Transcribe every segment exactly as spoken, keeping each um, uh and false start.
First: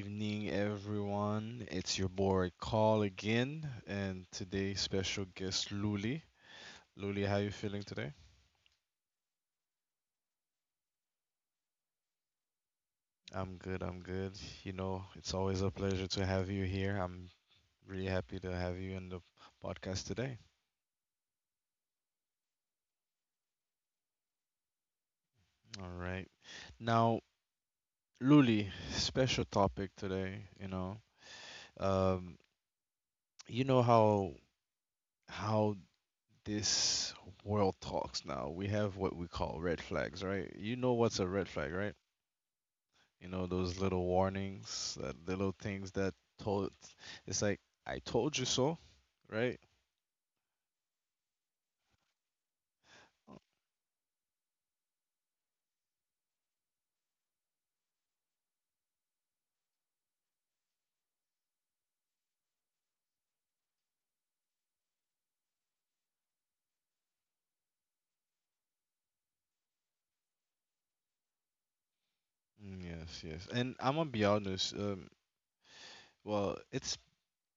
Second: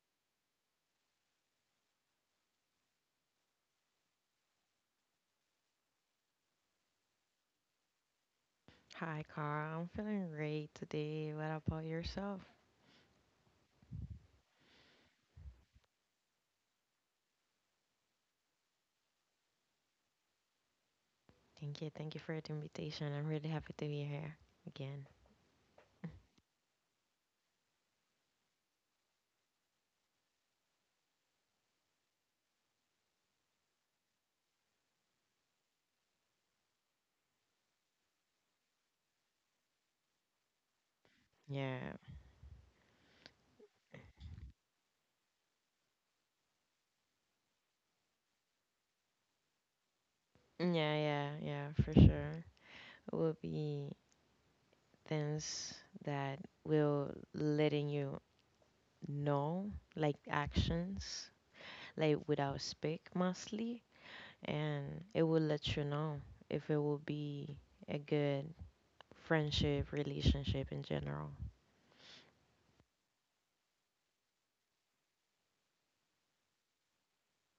evening, everyone. It's your boy Carl again, and today's special guest Luli. Luli, how you feeling today? Hi, Carl. I'm feeling great today. What about yourself? I'm good. I'm good. You know, it's always a pleasure to have you here. I'm really happy to have you in the podcast today. Thank you. Thank you for the invitation. I'm really happy to be here again. All right. Now, Luli, special topic today. You know, um, you know how how this world talks now. We have what we call red flags, right? You know what's a red flag, Yeah. right? You know those little warnings, uh, little things that told. It's like I told you so, right? Yeah, yeah, yeah, for sure. It will be things that will letting you know, like actions, like without speak mostly, and it will let you know if it will be a good friendship, relationship in general. Mm, yes, yes. And I'm gonna be honest. Um, well, it's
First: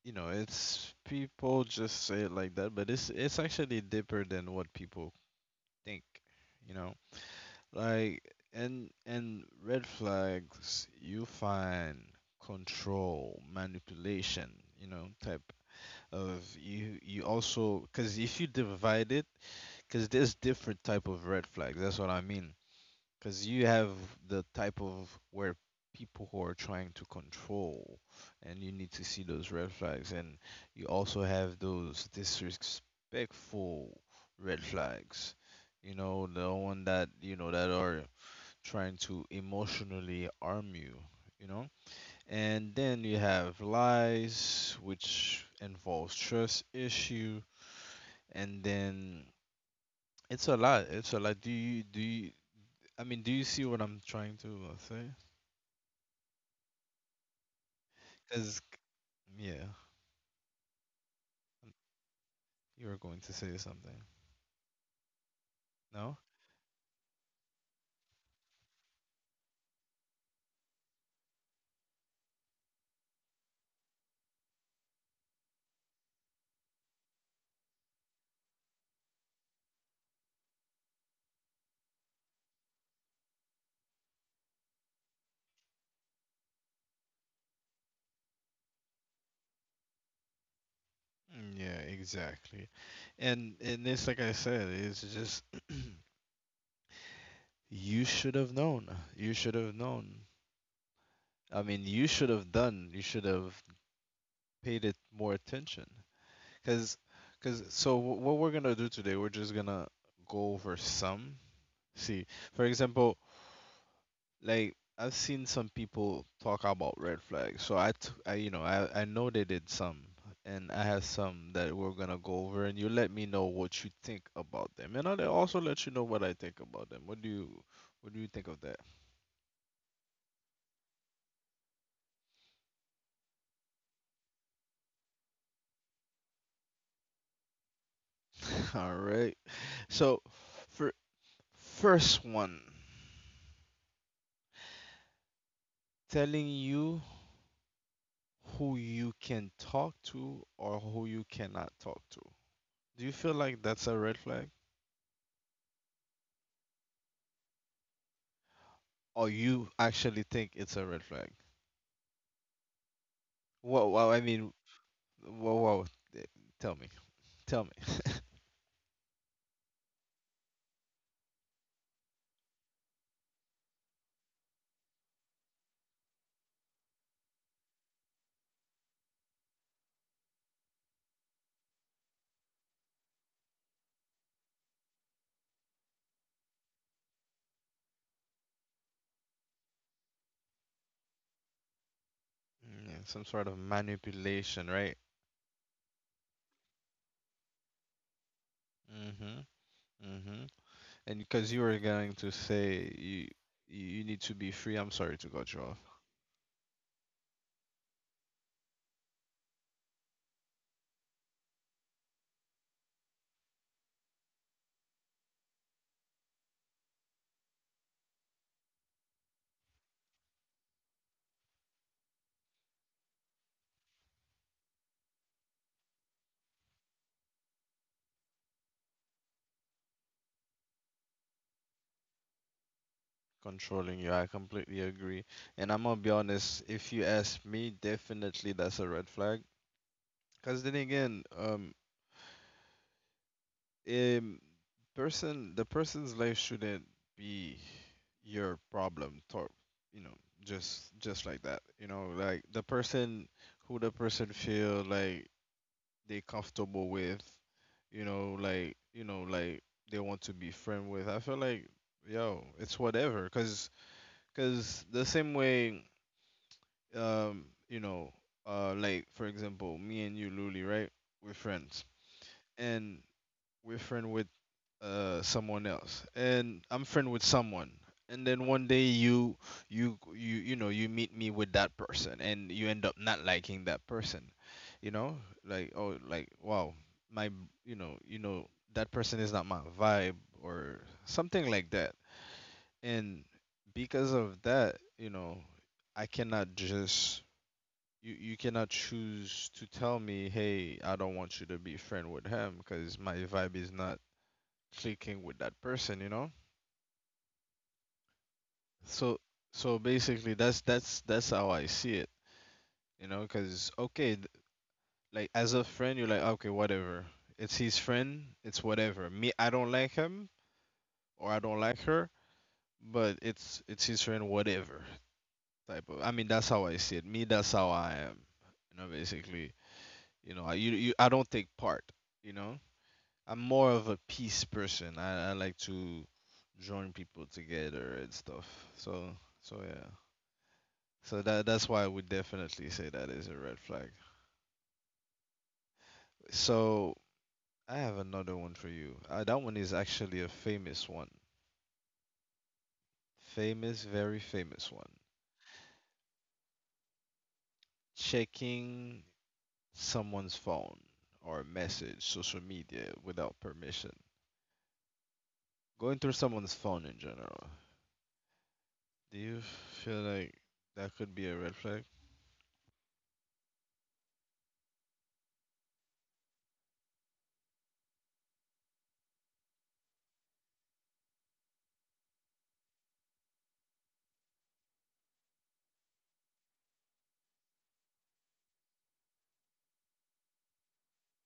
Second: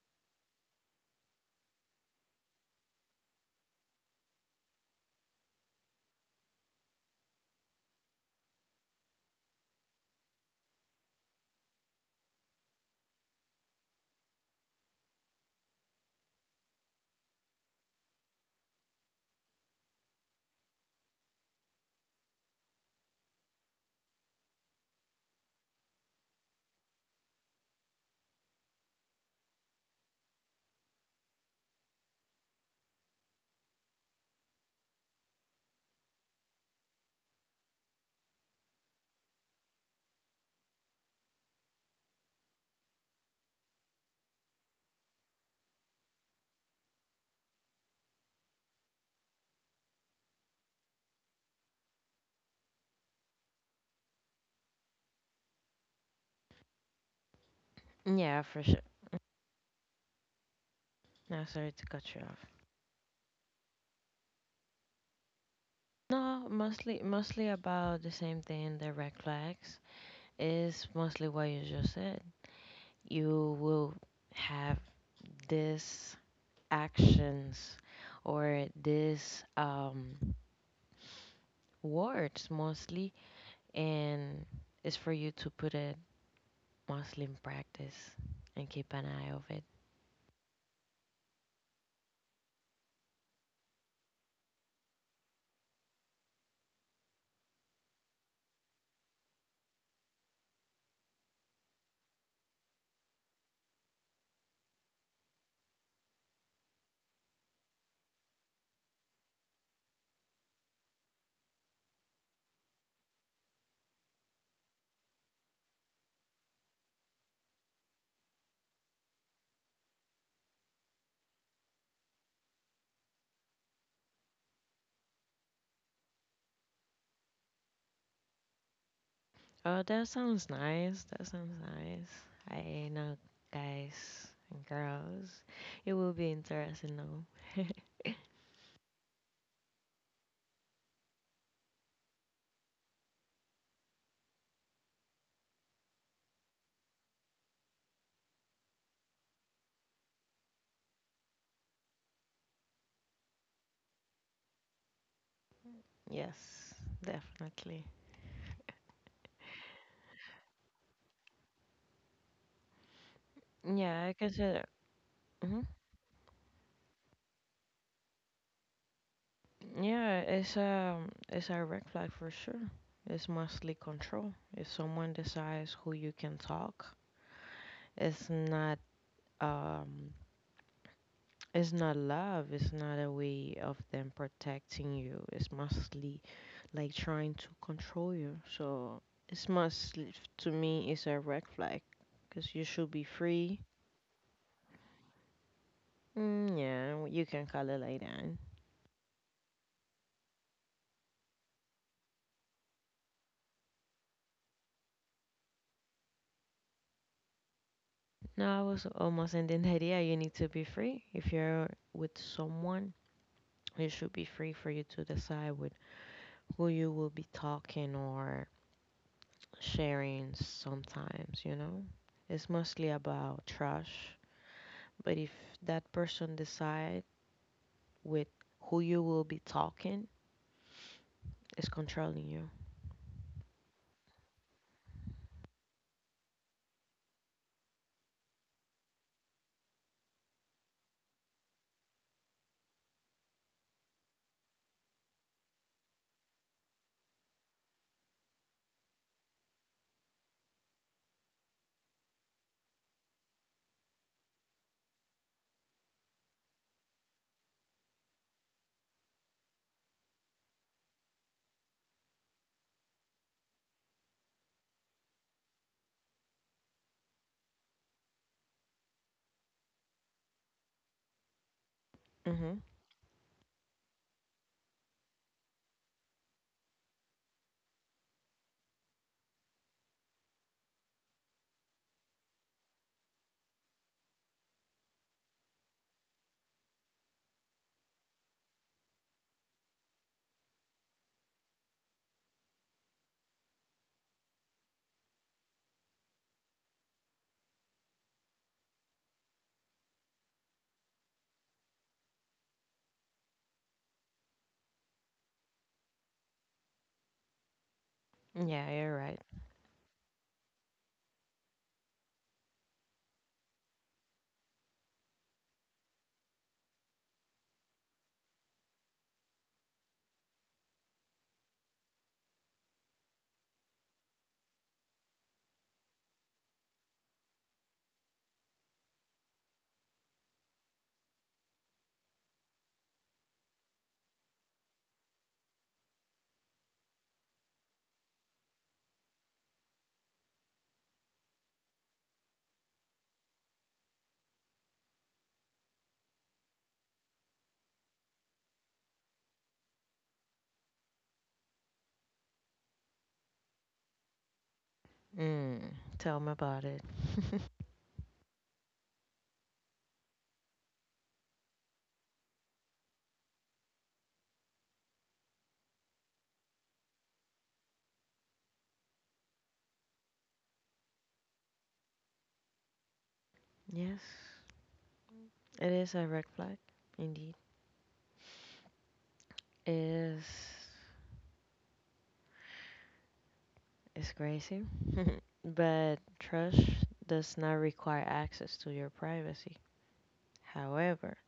you know, it's people just say it like that, but it's it's actually deeper than what people think. You know. Like in in red flags, you find control, manipulation, you know, type of you you also, because if you divide it, because there's different type of red flags. That's what I mean. Because you have the type of where people who are trying to control, and you need to see those red flags, and you also have those disrespectful red flags. You know, the one that you know that are trying to emotionally arm you, you know? And then you have lies, which involves trust issue, and then it's a lot. It's a lot. Do you do you, I mean, do you see what I'm trying to uh, say? Yeah, 'Cause for sure. yeah, Now, sorry to cut you off. you were going to say something. No? No, mostly mostly about the same thing. The red flags is mostly what you just said. You will have these actions or these um, words mostly, and it's for you to put it mostly in practice and keep an eye of it. Mm, yeah, exactly. And and it's like I said, it's just you should have known. You should have known. I mean, you should have done. You should have paid it more attention because because so wh- what we're gonna do today, we're just gonna go over some, see, for example, like I've seen some people talk about red flags, so i, t- I, you know, I, I know they did some, and I have some that we're gonna go over, and you let me know what you think about them, and I'll also let you know what I think about them. What do you what do you think of that? Oh, that sounds nice. That sounds nice. I know, guys and girls, it will be interesting. No. All right, so for first one: telling you who you can talk to or who you cannot talk to. Do you feel like that's a red flag, Yes, definitely. or you actually think it's a red flag? Whoa, Yeah, whoa! I I mean, consider. whoa, Mhm. whoa! eh, Tell me, tell me. Yeah, it's um, it's a red flag for sure. It's mostly control. If someone decides who you can talk, it's not um, it's not love. It's not a way of them protecting you. It's mostly like trying to control you. So it's mostly to me, it's a red flag because you should Yeah, be some sort of free. manipulation, right? Mm, yeah, you can call it like that. Mm-hmm. Mm-hmm. And because you were going to say you you need to be free. I'm sorry to cut you off. No, I was almost in the idea you need to be free. If you're with someone, it should be free for you to decide with who you will be talking or sharing sometimes, you know? It's mostly about trust. But if that person decide with who you will be talking, it's controlling you. Controlling you, I completely agree. And I'm gonna be honest. If you ask me, definitely that's a red flag. Because then again, um, um person, the person's life shouldn't be your problem, tor- you know, just just like that, you know, like the person, who the person feel like they comfortable with, you know, like, you know, like they want to be friend with, I feel like, yo, it's whatever. Because because the same way, um you know, uh like for example, me and you, Luli, right, we're friends, Mm-hmm. and we're friends, uh, someone else, and I'm friend with someone, and then one day you you you you know, you meet me with that person and you end up not liking that person, you know, like, oh, like, wow, my b- you know, you know that person is not my vibe or something like that. And because of that, you know, I cannot just you, you cannot choose to tell me, hey, I don't want you to be friend with him because my vibe is not clicking with that person, you know? Yeah, you're So right. so basically that's that's that's how I see it, you know, cuz okay, th- like as a friend you're like, okay, whatever. It's his friend, it's whatever. Me, I don't like him or I don't like her, but it's it's his friend, whatever type of. I mean, that's how I see it. Me, that's how I am. You know, basically, you know, I you, you, I don't take part, you know? I'm more of a peace person. I I like to join people together and stuff. So so yeah. So that that's why I would definitely say that is a red flag. So I have another one for you. Uh, that one is actually a famous one. Famous, very famous one. Mm, tell me about it. Checking someone's phone or message, social media without permission. Going through someone's phone in general. Do you feel like that could be a red flag? Yes, it is a red flag, indeed. It is. It's crazy. But trust does not require access to your privacy. However,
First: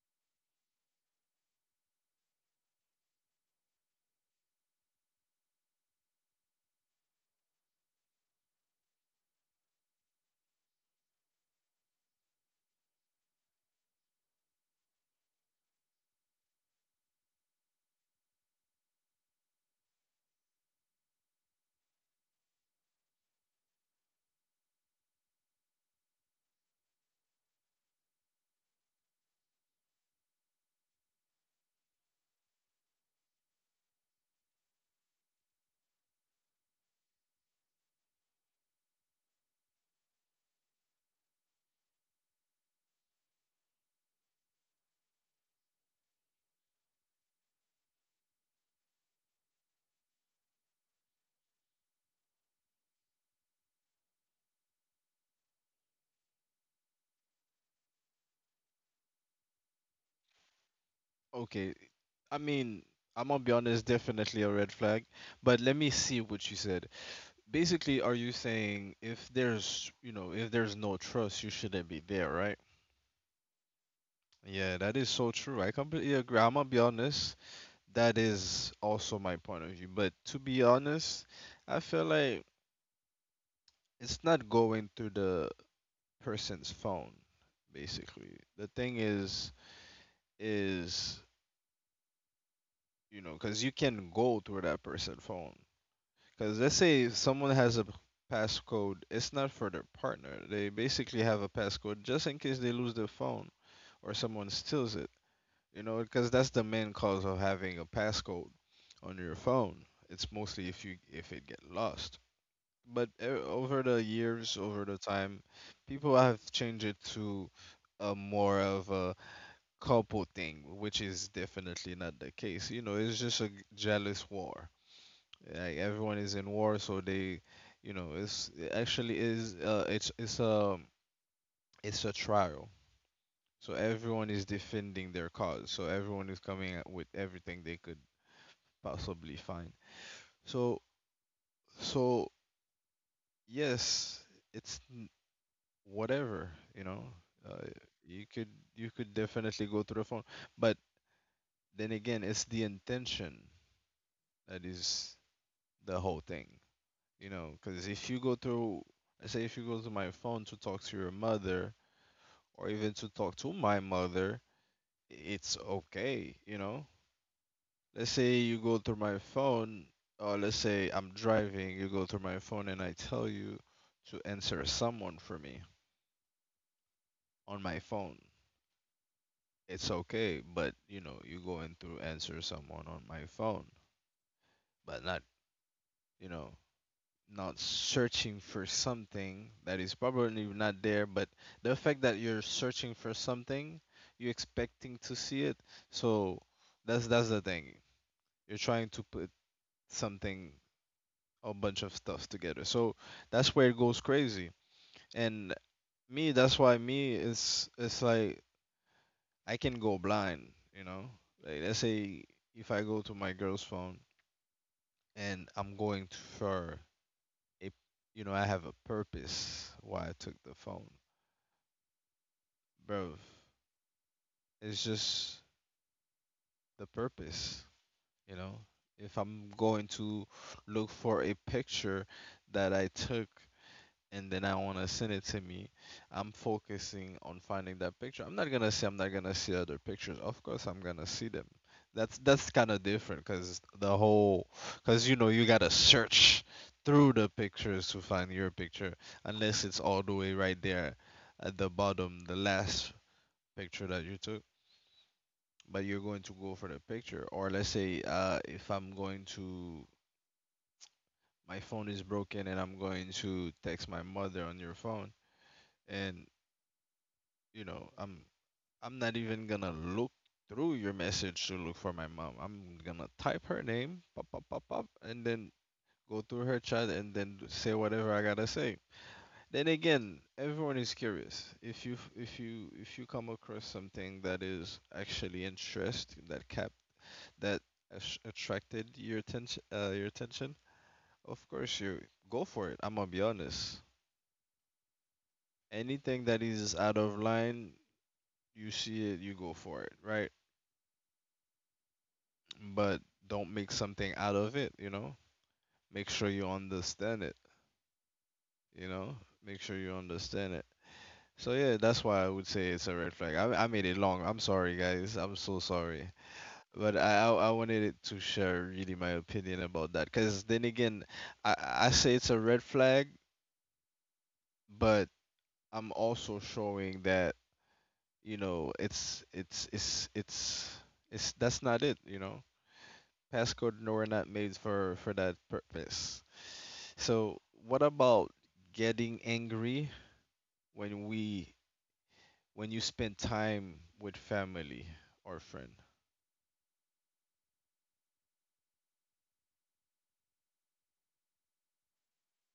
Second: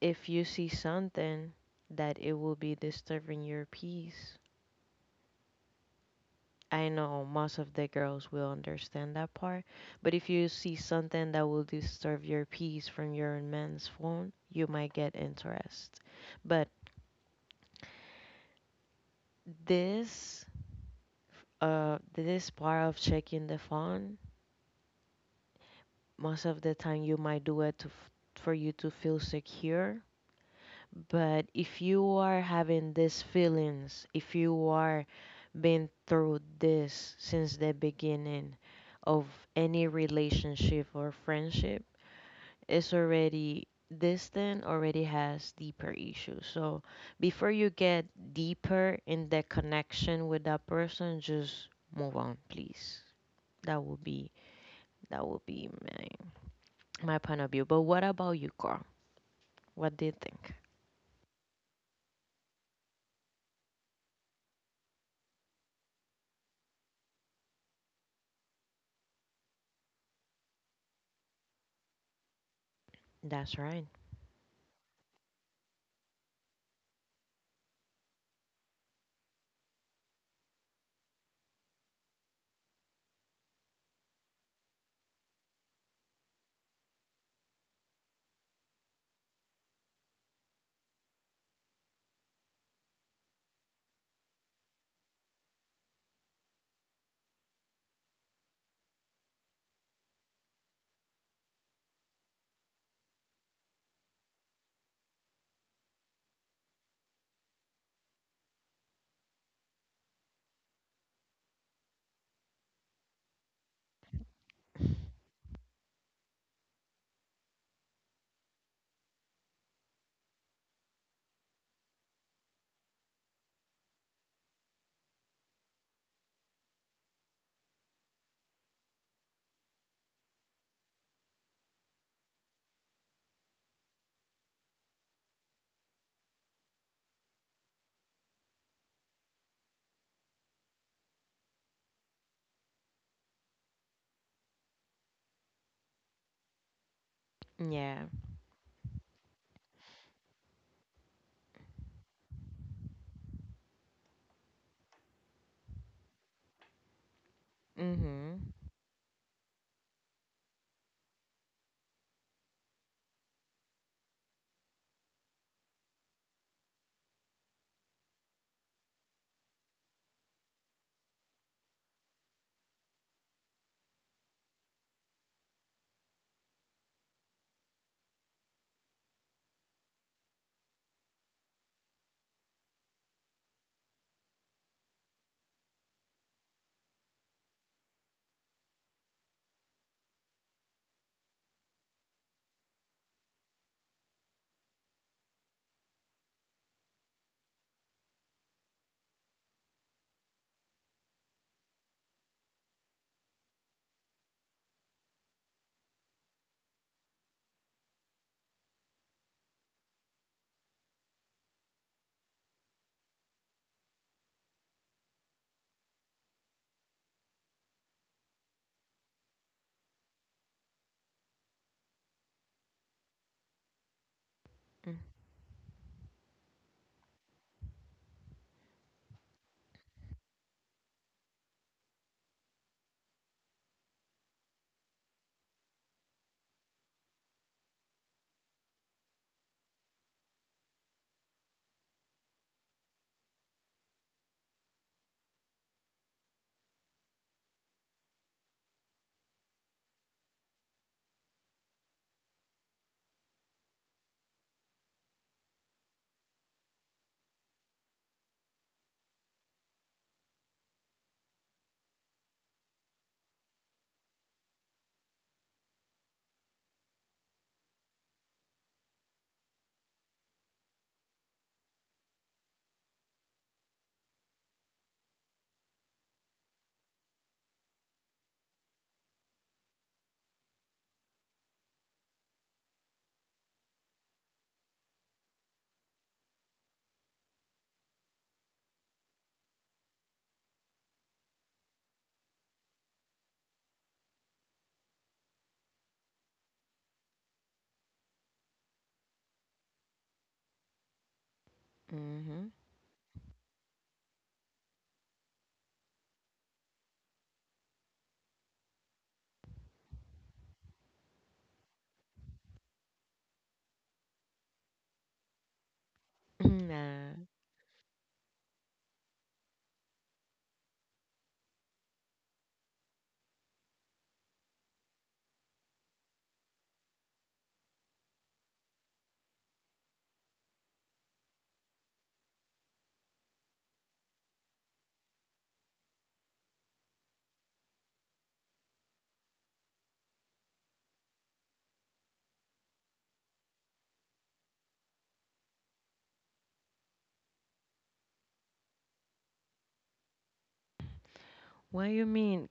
if you see something that it will be disturbing your peace, I know most of the girls will understand that part, but if you see something that will disturb your peace from your man's phone, you might get interest. But this uh this part of checking the phone, most of the time you might do it to f- for you to feel secure. But if you are having these feelings, if you are been through this since the beginning of any relationship or friendship, it's already this thing already has deeper issues. So before you get deeper in the connection with that person, just move on, please. That would be that would be my my point of view. But what about you, Carl? What do you think? Okay. I mean, I'm gonna be honest, definitely a red flag. But let me see what you said. Basically, are you saying if there's, you know, if there's no trust, you shouldn't be there, right? That's right. Yeah, that is so true. I completely agree. I'm gonna be honest. That is also my point of view. But to be honest, I feel like it's not going through the person's phone, basically. The thing is, is, you know, because you can go through that person's phone. Because let's say someone has a passcode, it's not for their partner. They basically have a passcode just in case they lose their phone or someone steals it. You know, because that's the main cause of having a passcode on your phone. It's mostly if you if it get lost. But e- over the years, over the time, people have changed it to a more of a couple thing, which is definitely not the case. You know, it's just a g- jealous war, like everyone is in war, so they, you know, it's it actually is, uh, it's it's a it's a trial. So everyone is defending their cause, so everyone is coming up with everything they could possibly find. So so yes, it's n- whatever, you know, uh, Yeah. you could, you could definitely go through the phone, but then again, it's the intention that is the whole thing, you know, because if you go Mm-hmm. through, I say if you go to my phone to talk to your mother or even to talk to my mother, it's okay, you know? Let's say you go through my phone, or let's say I'm driving, you go through my phone and I tell you to answer someone for me on my phone. It's okay, but you know, you go in through answer someone on my phone, but not, you know, not searching for something that is probably not there, but the fact that you're searching for something, you're expecting to see it. So that's that's the thing. You're trying to put something, a bunch of stuff together. So that's where it goes crazy. And me, that's why me is, it's like I can go blind, you know? Like let's say if I go to my girl's phone and I'm going to, for a, you know, I have a purpose why I took the phone. Bro, it's just the purpose, you know? If I'm going to look for a picture that I took and then I want to send it to me, I'm focusing on finding that picture. I'm not gonna say I'm not gonna see other pictures. Of course, I'm gonna see them. That's that's kind of different because the whole, because, you know, you gotta search through the pictures to find your picture, unless it's all the way right there at the bottom, the last picture that you took. But you're going to go for the picture, or let's say, uh, if I'm going to, my phone is broken and I'm going to text my mother on your phone, and, you know, I'm I'm not even gonna look through your message to look for my mom. I'm gonna type her name, pop, pop, pop, pop, and then go through her chat and then d- say whatever I gotta say. Then again, everyone is curious. If you f- if you if you come across something that is actually interest, that cap, that ash- attracted your attention, uh, your attention, of course you go for it. I'm gonna be honest. Anything that is out of line, you see it, you go for it, right? Mm-hmm. But don't make something out of it, you know? Make sure you understand it, you know? Make sure you understand it. So yeah, that's why I would say it's a red flag. I, I made it long. I'm sorry, guys. I'm so sorry. But Nah. I, I I wanted it to share really my opinion about that. Cause then again, I I say it's a red flag, but I'm also showing that, you know, it's it's it's it's it's that's not it. You know, passcode nor not made for for that purpose. So, what about getting angry when we when you spend time with family or friend? What you mean?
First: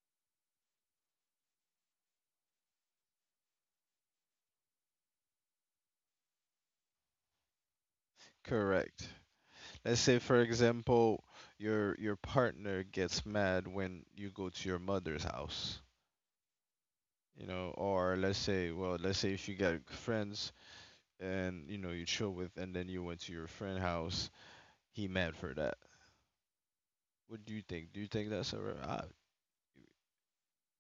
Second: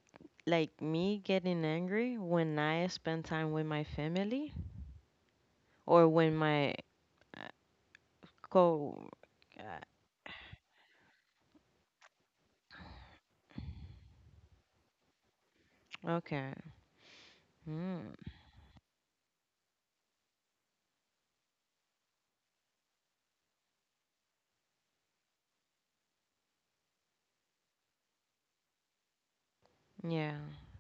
Like me getting angry when I spend time with my family or when my uh, co Correct. Let's say for example, your your partner gets mad when you go to your mother's house, Okay. you know, Hmm. or let's say, well, let's say if you got friends and you know you chill with and then you went to your friend house, he mad for that. What do you think? Do you think that's a red, uh, Yeah.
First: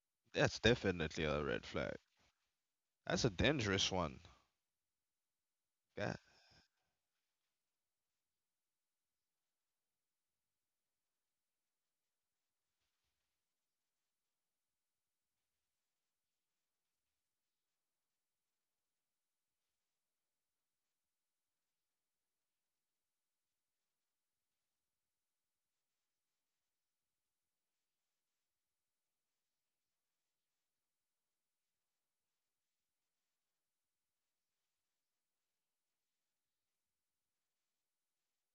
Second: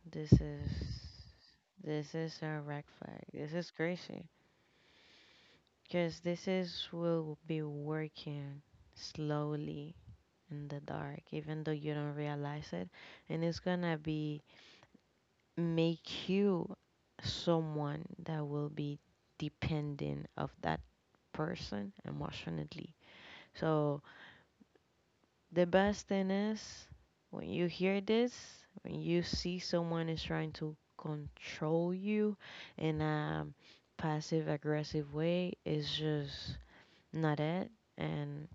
This that's is definitely a red flag. this is a red flag. That's a This is dangerous one. crazy. Yeah. Cause this is will be working slowly in the dark, even though you don't realize it, and it's gonna be make you someone that will be dependent of that person emotionally. So the best thing is when you hear this, when you see someone is trying to control you in a passive aggressive way, it's just not it and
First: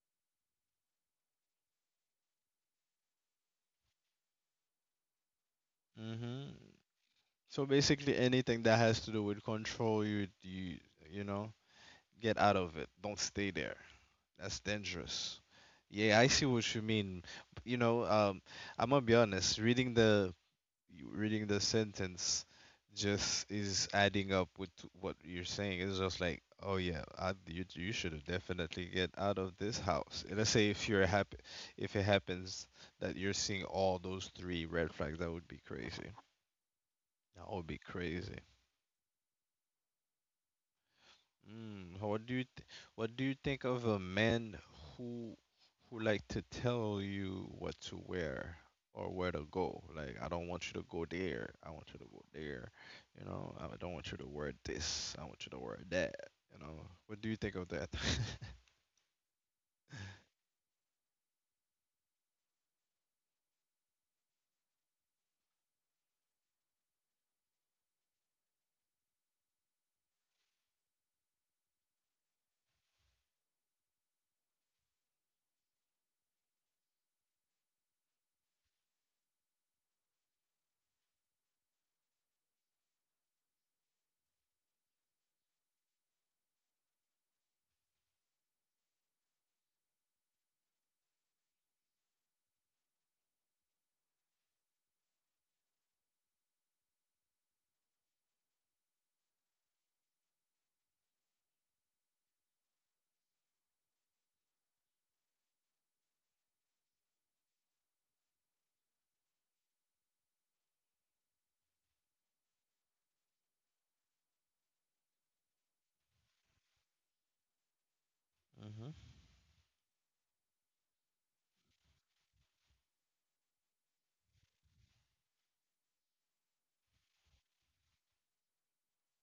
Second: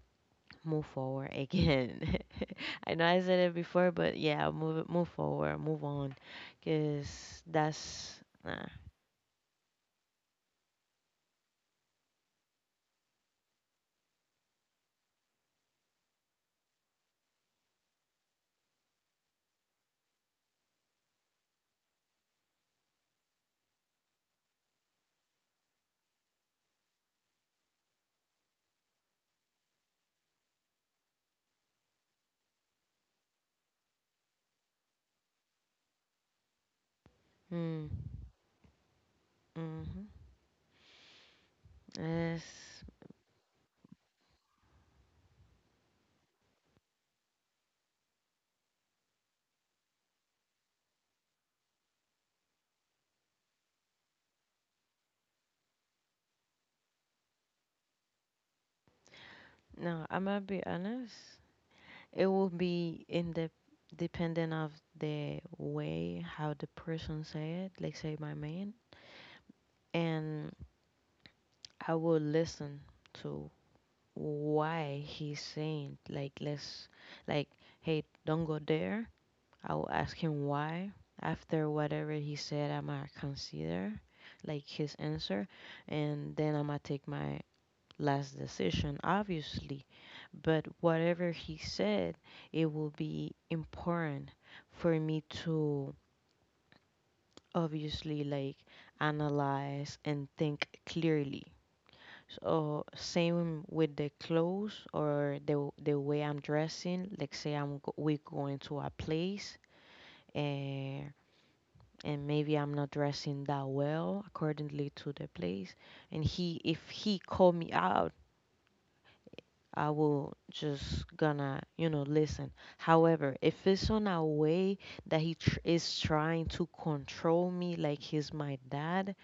move forward again. I know I said it before, but yeah, move move forward, move on, Hmm. cause So basically, that's anything nah. that has to do with control, you you you know, get out of it. Don't stay there. That's dangerous. Yeah, I see what you mean. You know, um, I'm gonna be honest. Reading the reading the sentence just is adding up with what you're saying. It's just like, oh yeah, I, you you should have definitely get out of this house. And let's say if you're happy, if it happens that you're seeing all those three red flags, that would be crazy. That would be Hmm. crazy. Mhm. Mm, what do Yes. you th- what do you think of a man who who like to tell you what to wear or where to go? Like, I don't want you to go there. I want you to go there. You know, I don't want you to wear this. I want you to wear that. You know, what do you think of that? No, I'm gonna be honest. It will be in the dependent of the way how the person say it. Like say my man, and I will listen to why he's saying like let's like hey, don't go there. I will ask him why. After whatever he said, I'm gonna consider like his answer, and then I'm gonna take my last decision, obviously, but whatever he said, it will be important for me to obviously like analyze and think clearly. So same with the clothes or the the way I'm dressing. Like say I'm go- we going to a place and and maybe I'm not dressing that well accordingly to the place. And he if he called me out Hmm. I will just gonna, you know, listen. However, if it's on a way that he tr- is trying to control me like he's my dad,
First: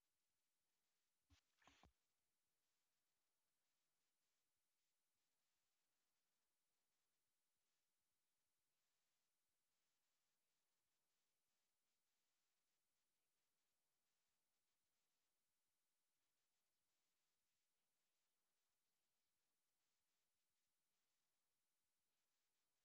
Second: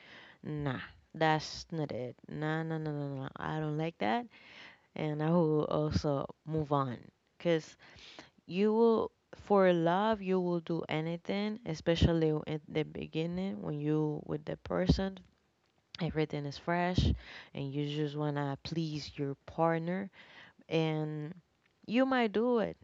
nah, that's not it. Nah, nah, nah, nah, nah. I don't like that. And I will also move on. Because you will, for love, you will do anything, especially at the beginning when you with the person. Everything is fresh and you just want to please your partner and you might do it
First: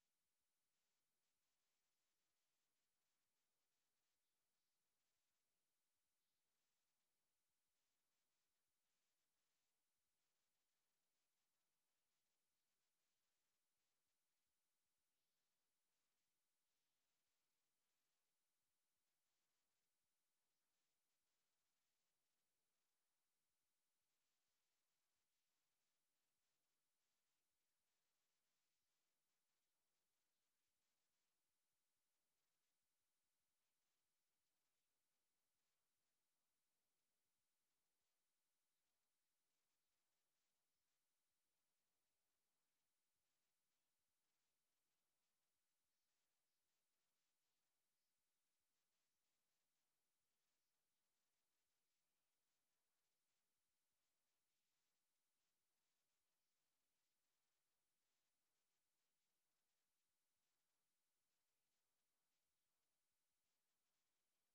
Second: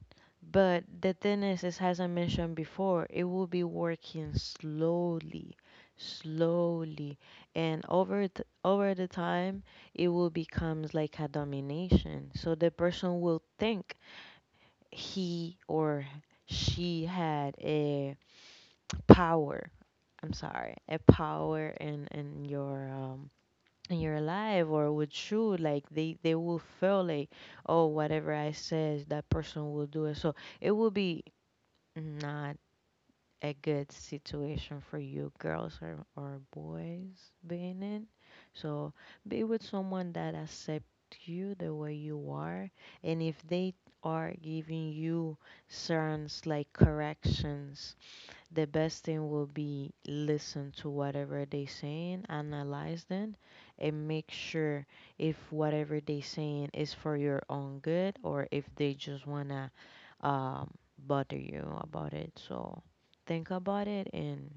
but the thing is, is as I mentioned before it will be working slowly slowly and over th- over the time it will becomes like a domination so the person will think he or she had a power I'm sorry a power in in your um in your life or with you like they they will feel like oh whatever I says that person will do it so it will be not a good situation for you girls or, or boys being in so be with someone that accept you the way you are and if they are giving you certain like corrections the best thing will be listen to whatever they saying, analyze them, and make sure if whatever they saying is for your own good or if they just wanna um, bother you about it. So think about it and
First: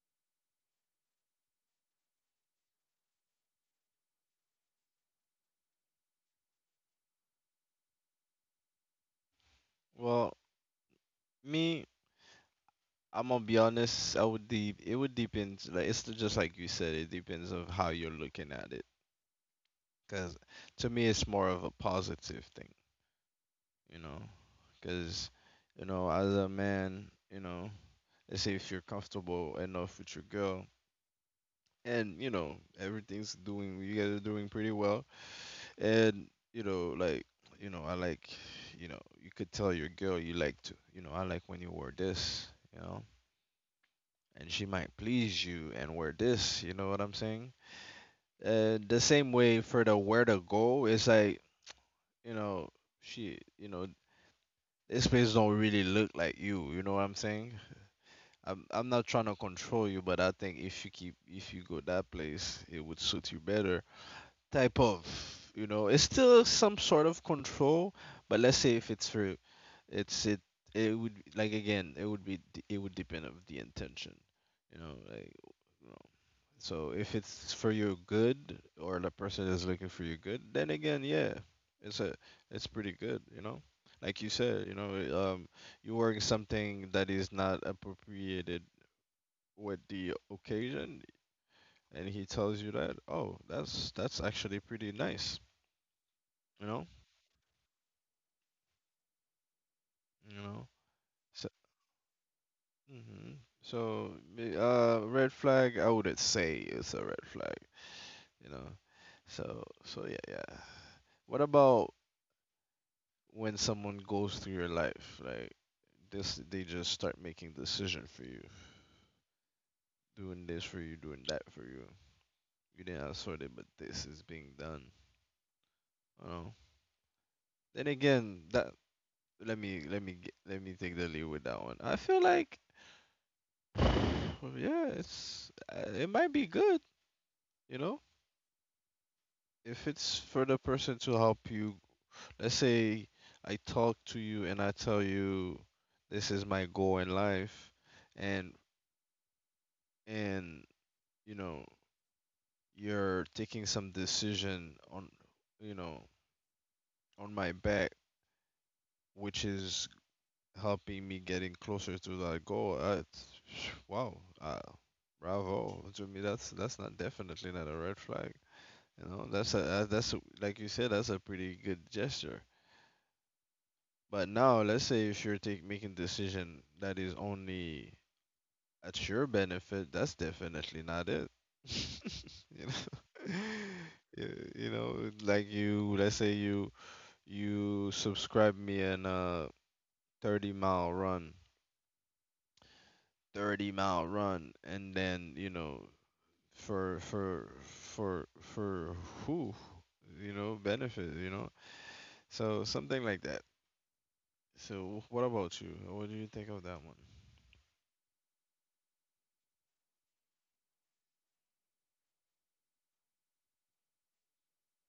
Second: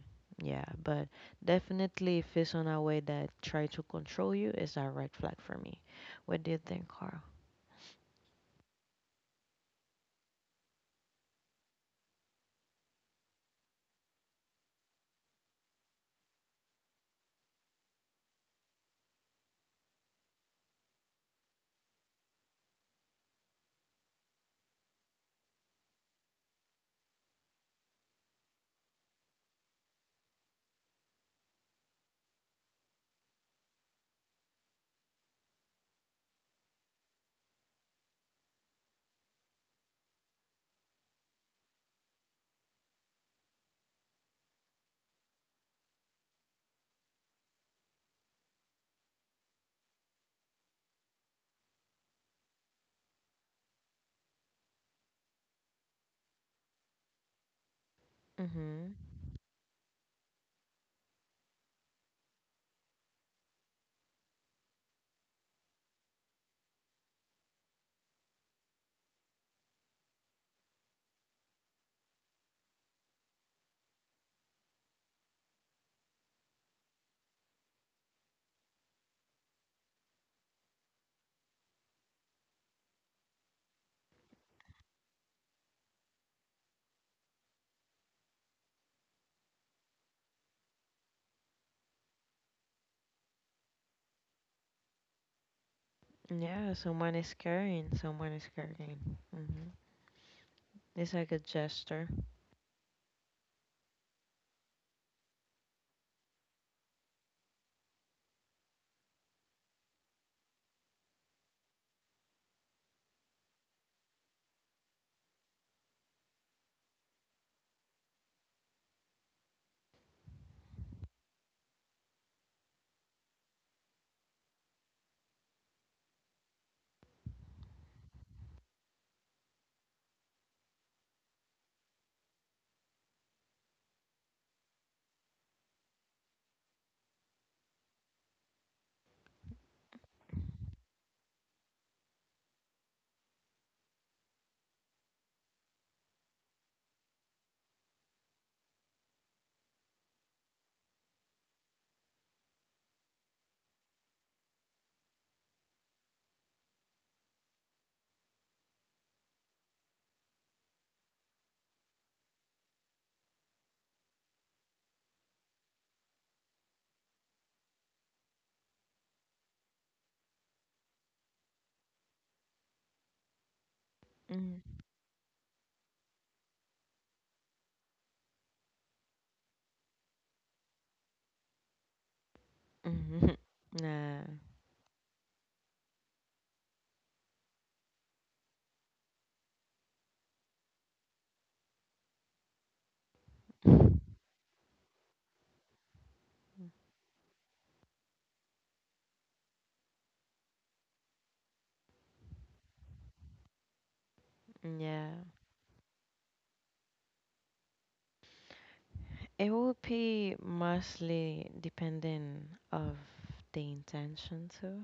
yeah, but definitely if it's on a way that try to control you, it's a red flag for me. What do you think, Carl? Well, me, I'm gonna be honest. I would de- it would depend. Like it's just like you said. It depends of how you're looking at it. Cause to me, it's more of a positive thing. You know, because you know, as a man, you know, let's say if you're comfortable enough with your girl, and you know, everything's doing, you guys are doing pretty well, and you know, like, you know, I like, you know, you could tell your girl you like to, you know, I like when you wear this, you know, and she might please you and wear this, you know what I'm saying? And the same way for the where to go, it's like, you know, she, you know, this place don't really look like you, you know what I'm saying? I'm I'm Mhm. not trying to control you, but I think if you keep if you go that place, it would suit you better. Type of, you know, it's still some sort of control, but let's say if it's for, it's it it would like again, it would be d- it would depend of the intention, you know, like you know. So if it's for your good or the person is looking for your good, then again, yeah, it's a it's pretty good, you know. Like you said, you know, um, you work something that is not appropriated with the occasion and he tells you that oh that's that's actually pretty nice you Yeah, know someone is carrying. Someone is carrying. Mhm. you know It's like a so, gesture. hmm so me- uh red flag I wouldn't say it's a red flag you know so so yeah yeah. What about when someone goes through your life like this they just start making decision for you doing this for you doing that for you you didn't ask for it but this is being done you know then again that let me let me g- let me take the lead with that one. I feel like, yeah, it's uh, it might be good, you know, if it's for the person to help you. Let's say I talk to you and I tell you this is my goal in life, and and you know you're taking some decision on you know on my back, which is helping me getting closer to that goal. Uh, it's- wow, uh, bravo to me. That's that's not definitely not a red flag. You know, that's a uh, that's a, like you said, that's a pretty good gesture. But now, Mhm. let's say if you're take, making decision that is only at your benefit, that's definitely not it. you know, Mhm. Nah, you, you know, like you, let's say you you subscribe me in a thirty mile run thirty mile run and then you know for for for for who you know benefit you know so something like that so yeah. what about you what do you think of that one. It would be mostly depending of the intention too,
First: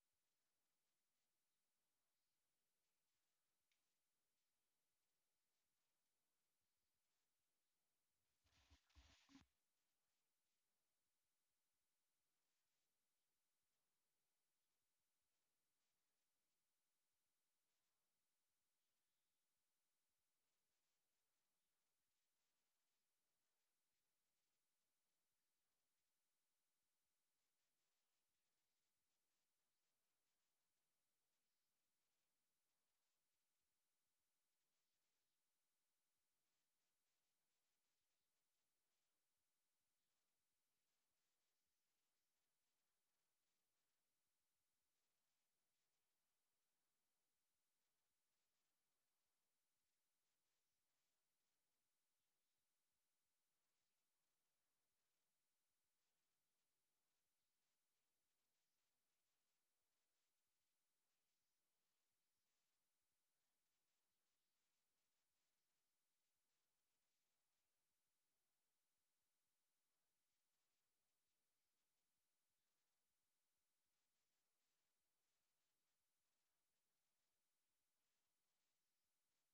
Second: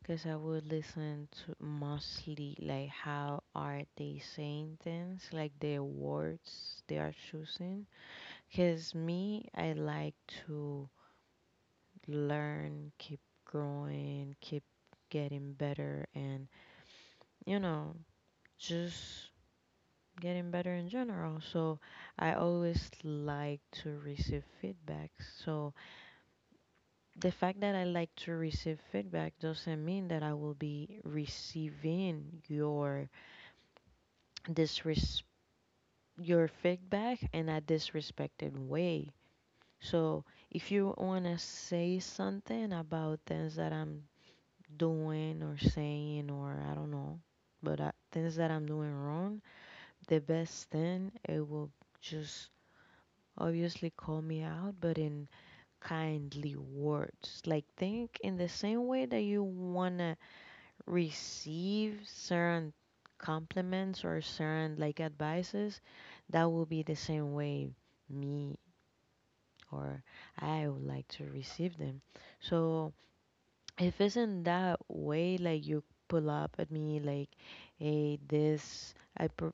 because I would listen to mostly like how are they saying things, like the words they are choosing. Because me, I like to learn, keep growing, keep getting better, and you know, just getting better in general. So I always like to receive feedback. So the fact that I like to receive feedback doesn't mean that I will be receiving your disres- your feedback in a disrespected way. So if you want to say something about things that I'm doing or saying or I don't know, but I, things that I'm doing wrong, the best thing it will just obviously call me out, but in kindly words. Like, think in the same way that you want to receive certain compliments or certain like advices, that will be the same way me or I would like to receive them. So, if it's in that way, like you pull up at me, like, hey, this, I, pr-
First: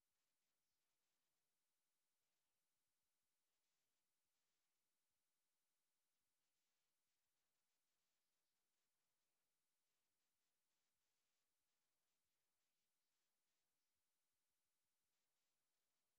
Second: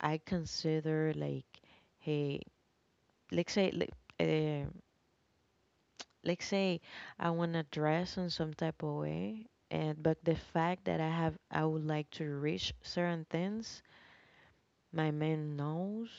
I consider like, hey, like say, like, uh, like say I wanna dress in some type of way and but the fact that I have I would like to reach certain things my man knows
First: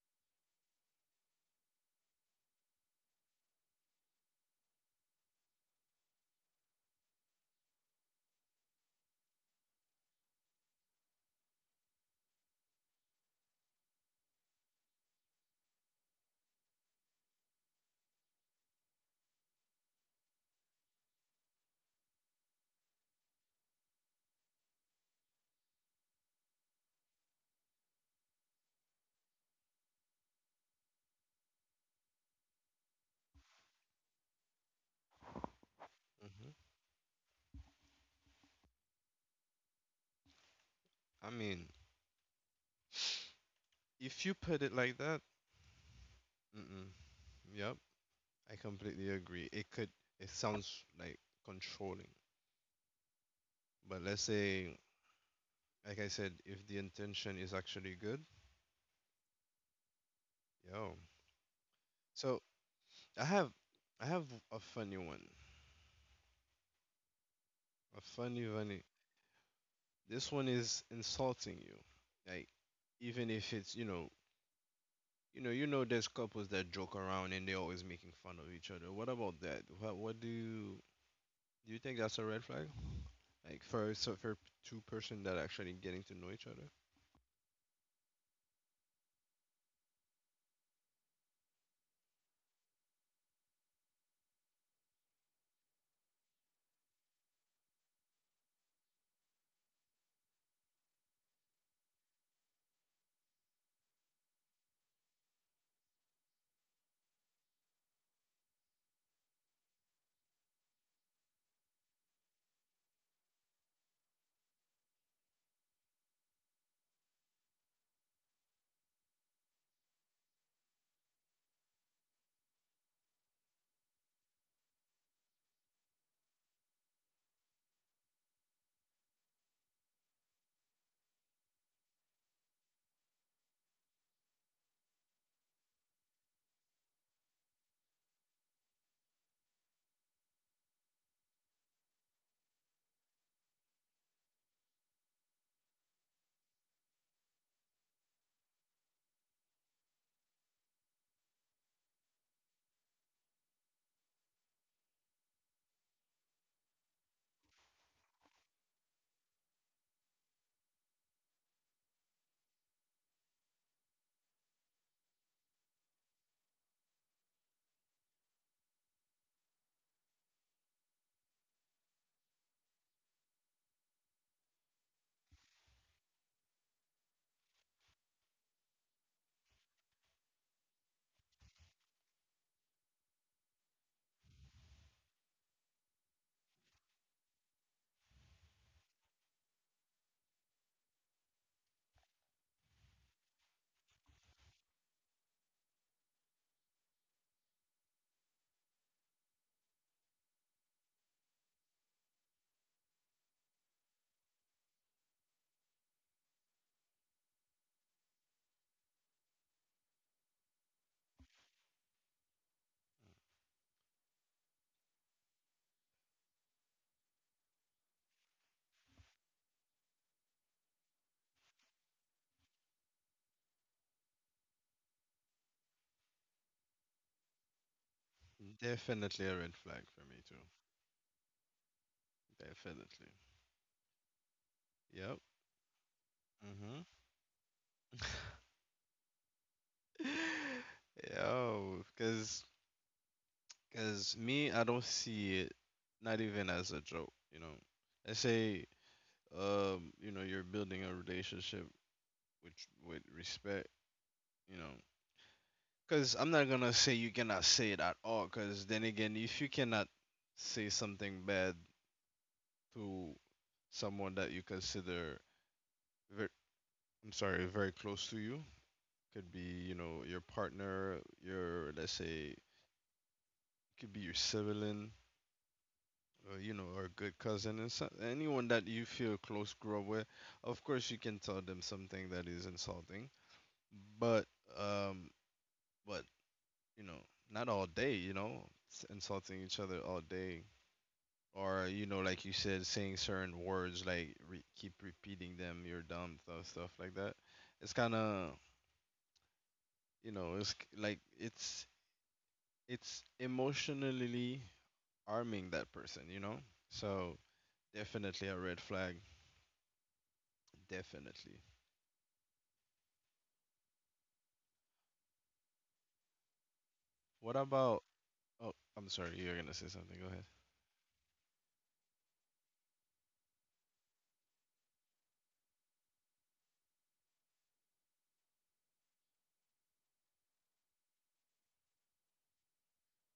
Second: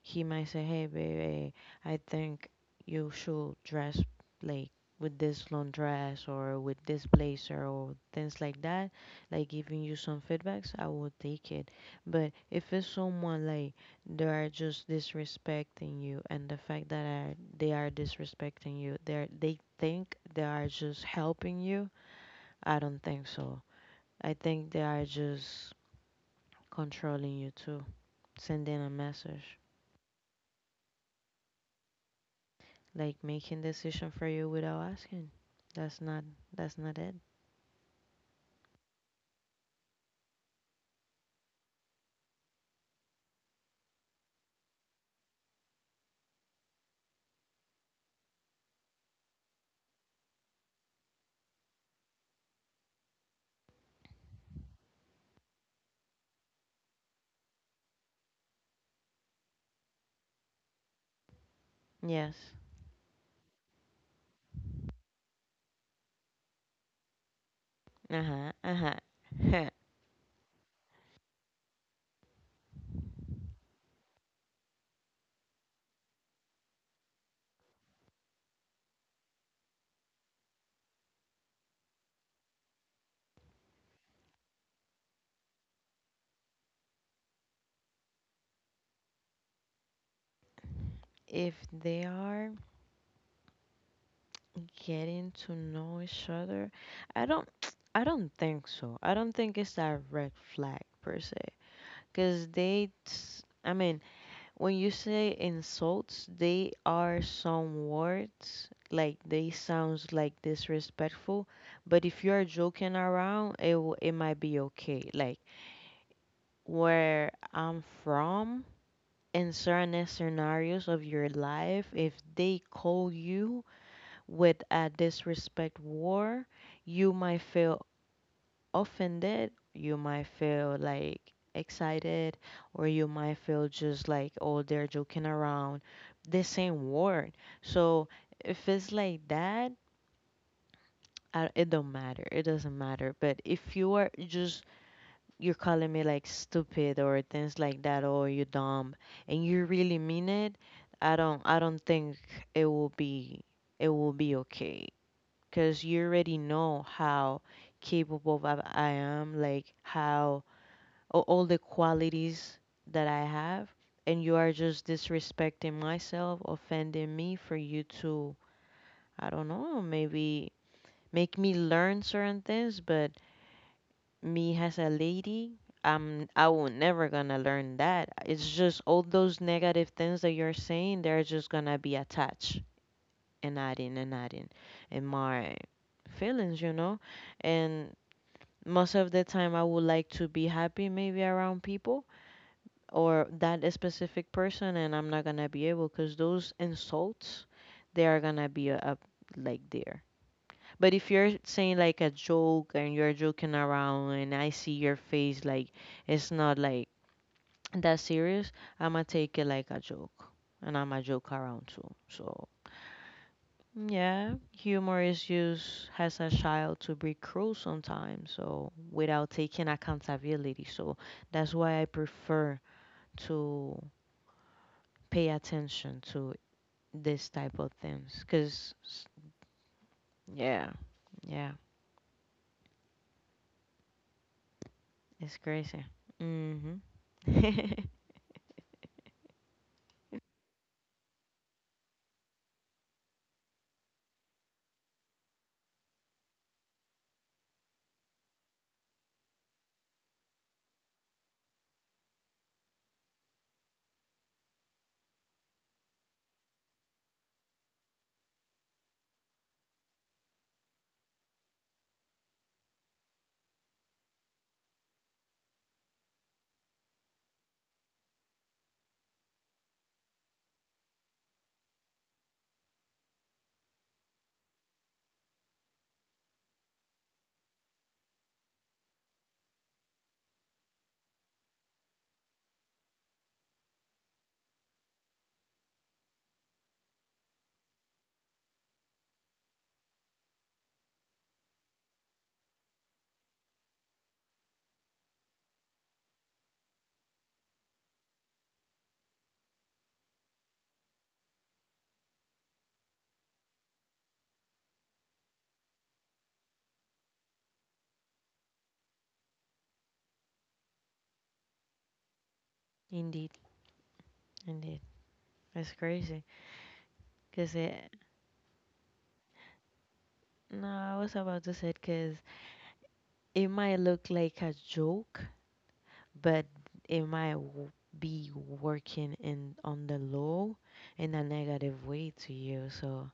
he might say, "Hey, baby, I think you should dress like with this long dress or with this blazer or things like that." Like giving you some feedbacks, I would take it. But if it's someone like they are just disrespecting you, and the fact that are, they are disrespecting you, they they think they are just helping you. I don't think so. I think they are just controlling you too, sending a message. Like making decision for you without asking. That's not Hmm. that's not it. I mean, if you put it like that, mm-mm, yep, I completely agree. It could, it sounds like controlling, but let's say, like I said, if the intention is actually good, yo. Yes. So I have, I have a funny one, a funny, funny this one is insulting you. Like even if it's you know you know you know there's couples that joke around and they're always making fun of each other. What about that? What what do you do you think that's a red flag? Like for so for two person that actually getting to know each other? If they are getting to know each other, I don't I don't think so. I don't think it's a red flag per se cuz they s- I mean, when you say insults, they are some words like they sounds like disrespectful, but if you are joking around, it w- it might be okay. Like where I'm from, in certain scenarios of your life, if they call you with a disrespect word, you might feel offended, you might feel like excited, or you might feel just like, oh, they're joking around. The same word. So if it's like that, I, it don't matter. It doesn't matter. But if you are just you're calling me like stupid or things like that or you dumb and you really mean it i don't I don't think it will be it will be okay because you already know how capable of I am like how a- all the qualities that I have and you are just disrespecting myself offending me for you to I don't know maybe make me learn certain things but me as a lady, um, I will never gonna learn that. It's just all those negative things that you're saying, they're just gonna be attached and adding and adding in my feelings, you know? And most of the time, I would like to be happy maybe around people or that specific person, and I'm not gonna be able because those insults, they are gonna be a up like there. But if you're saying like a joke and you're joking around and I see your face like it's not like that serious, I'ma take it like a joke. And I'm a joke around too. So yeah, humor is used as a child to be cruel sometimes, so without taking accountability. So that's why I prefer to pay attention to this type of things. Cause s- Definitely a red flag for me too. Yeah, yeah, Definitely. Yep. it's crazy. Mhm. Mhm. Yo, because because me, I don't see it not even as a joke. You know, I say, um, you know, you're building a relationship with with respect, you know. Because I'm not gonna say you cannot say it at all. Because then again, if you cannot say something bad to someone that you consider, very, I'm sorry, very close to you, could be you know your partner, your let's say, could be your sibling, or you know, or a good cousin, and so, anyone that you feel close grow up with. Of course, you can tell them something that is insulting, but um, but you know, not all day, you know, s- insulting each other all day. Or, you know, like you said, saying certain words, like re- keep repeating them, you're dumb, stuff, stuff like that. It's kind of, you know, it's k- like it's it's emotionally arming that person, you know? So definitely a red flag. Definitely. Indeed. Indeed. That's crazy. What Cause about, it, oh, I'm sorry, you're going to say something. Go ahead. no, I was about to say because it might look like a joke, but it might w- be working in on the low in a negative way to you. So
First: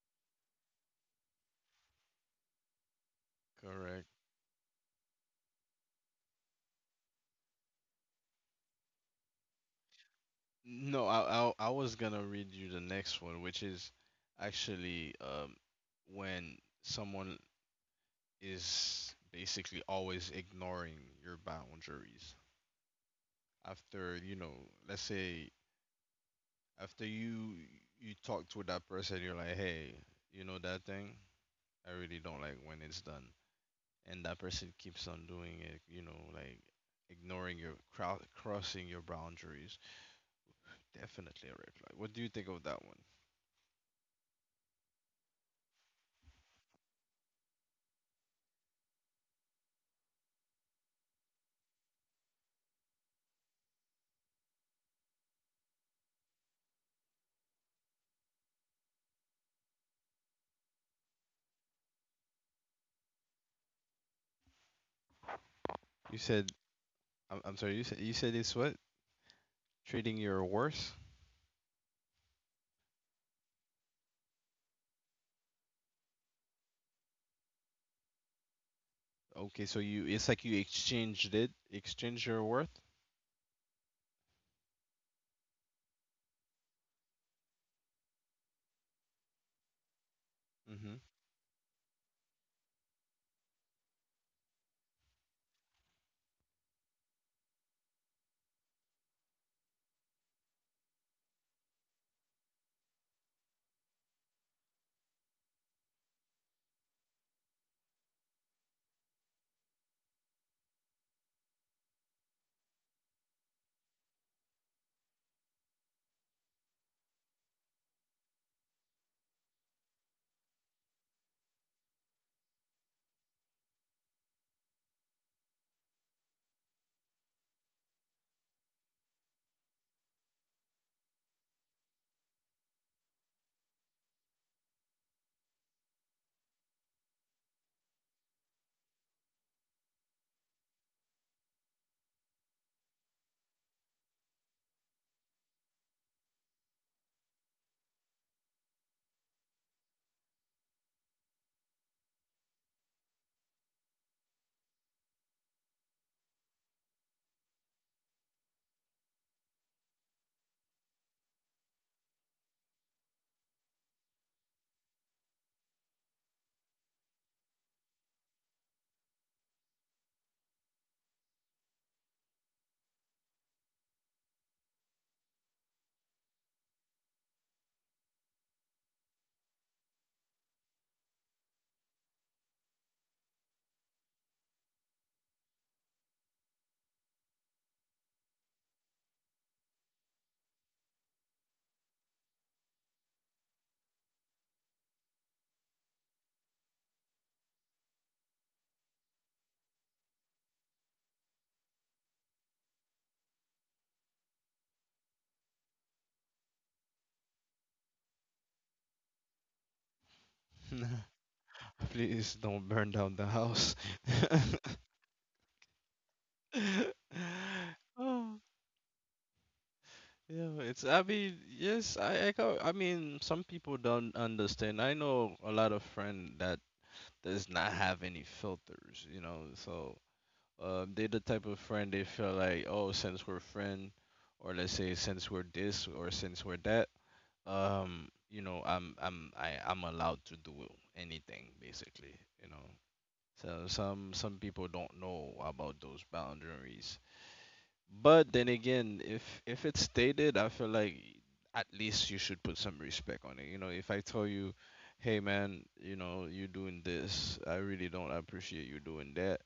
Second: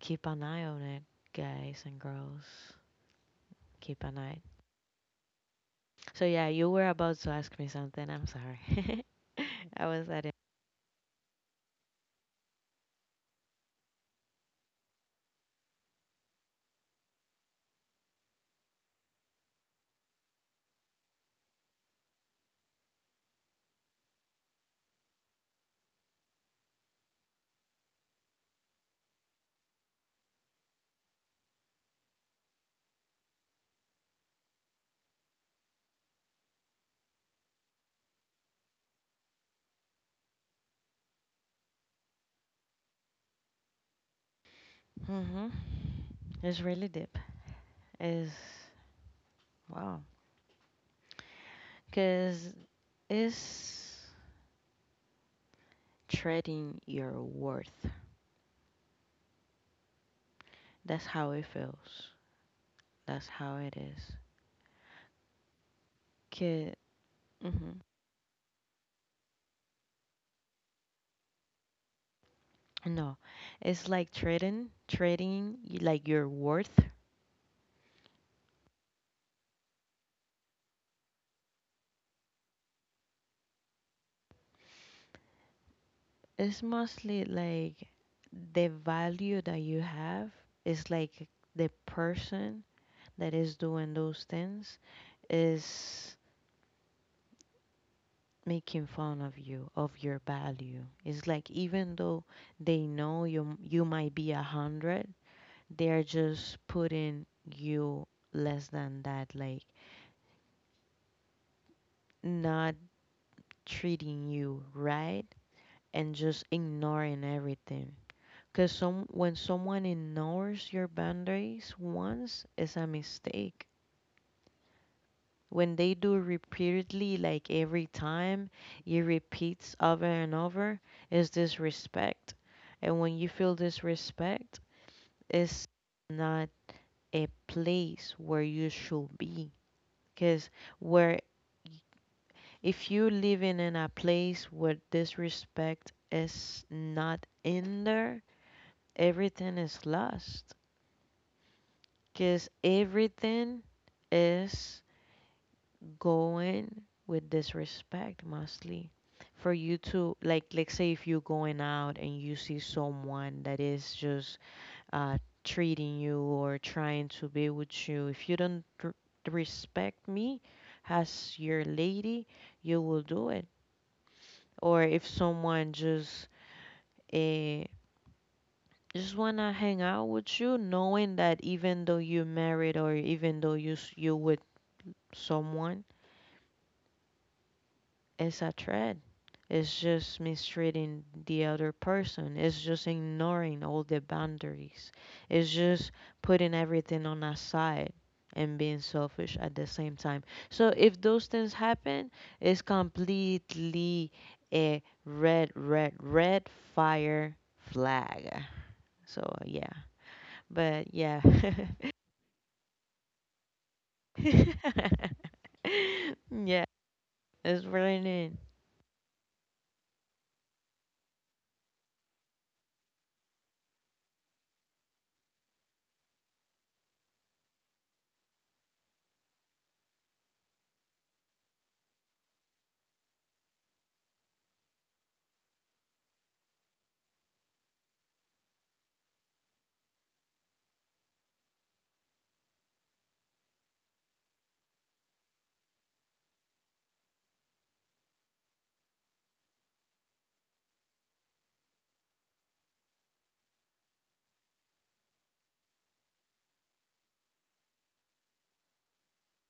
keep an eye on it, guys and girls. Keep Correct. an eye. So yeah, you were about to ask me something. I'm sorry. I was at it. No, I, I I was gonna read you the next one, which is actually um when someone is basically always ignoring your boundaries. After, you know, let's say after you you talked with that person, you're like, hey, you know that thing? I really don't like when it's done. And that person keeps on doing it, you know, like ignoring your crowd, crossing your boundaries. Definitely a red flag. What do you think of that one? Mhm. It's really deep. It's wow. Cause it's treading your worth. That's how it feels. That's how it is. You said Kid, I'm, I'm sorry. mhm. You said you said it's what? Trading your worth. No, it's like trading. Trading, y- like your worth. Okay, so you it's like you exchanged it, exchange your worth. It's mostly like the value that you have. It's Mm-hmm. like the person that is doing those things is making fun of you, of your value. It's like even though they know you you might be a hundred, they're just putting you less than that. Like not treating you right and just ignoring everything. Because some, when someone ignores your boundaries once, it's a mistake. When they do repeatedly, like every time, it repeats over and over, is disrespect. And when you feel disrespect, it's not a place where you should be. Because where If you living in a place where disrespect is not in there, everything is lost. Because everything is going with disrespect mostly. For you to like like say, if you're going out and you see someone that is just uh treating you or trying to be with you, if you don't r- respect me as your lady, you will do it. Or if someone just eh, just wanna hang out with you, knowing that even though you're married or even though you s- you with someone, it's a threat. It's just mistreating the other person. It's just ignoring all the boundaries. It's just putting everything on a side and being selfish at the same time. So if those things happen, it's completely a red, red, red fire flag. So uh, yeah, but yeah, Please don't burn down the house. yeah, it's raining. Oh, yeah, it's, I mean, yes, I, I, go- I mean, some people don't understand. I know a lot of friend that does not have any filters, you know, so uh, they're the type of friend they feel like, oh, since we're friend, or let's say since we're this, or since we're that, um you know i'm i'm I, i'm allowed to do anything basically you know so some some people don't know about those boundaries but then again if if it's stated I feel like at least you should put some respect on it you know if I tell you hey man you know you doing this I really don't appreciate you doing that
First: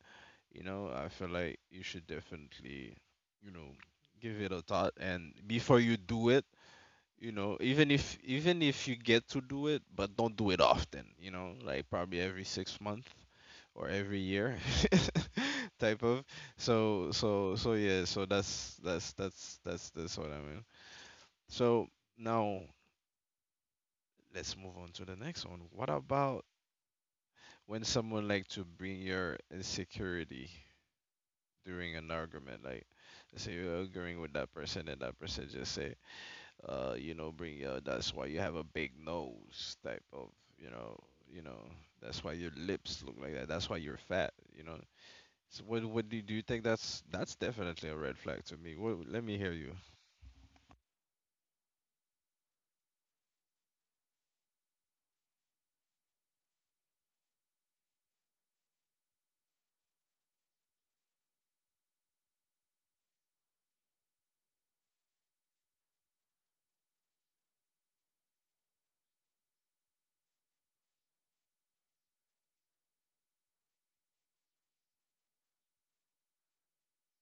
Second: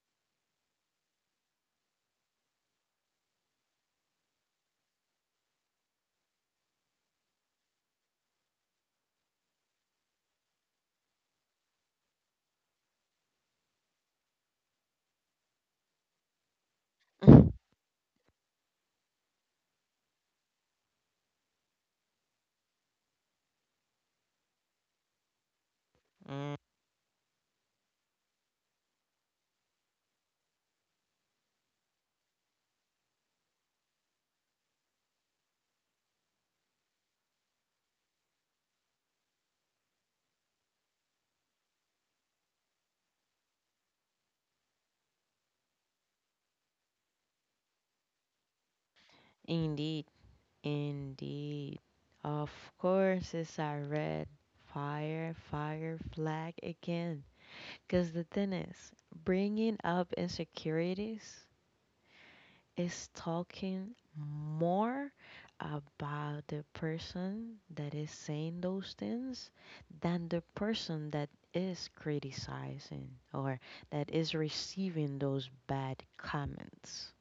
you know I feel like you should definitely you know give it a thought and before you do it you know even if even if you get to do it but don't do it often you know like probably every six months or every year type of so so so yeah so that's that's that's that's that's what I mean so now let's move on to the next one what about Mm. when someone like to bring your insecurity during an argument like let's say you're arguing with that person and that person just say uh you know bring uh that's why you have a big nose type of you know you know that's why your lips look like that that's why you're fat you know so what what do you, do you think that's that's definitely a red flag to me what, let me hear you. Indeed, indeed. Of course, it's a red fire, fire flag again. Because the thing is, bringing up insecurities is talking more about the person that is saying those things than the person that is criticizing or that is receiving those bad comments.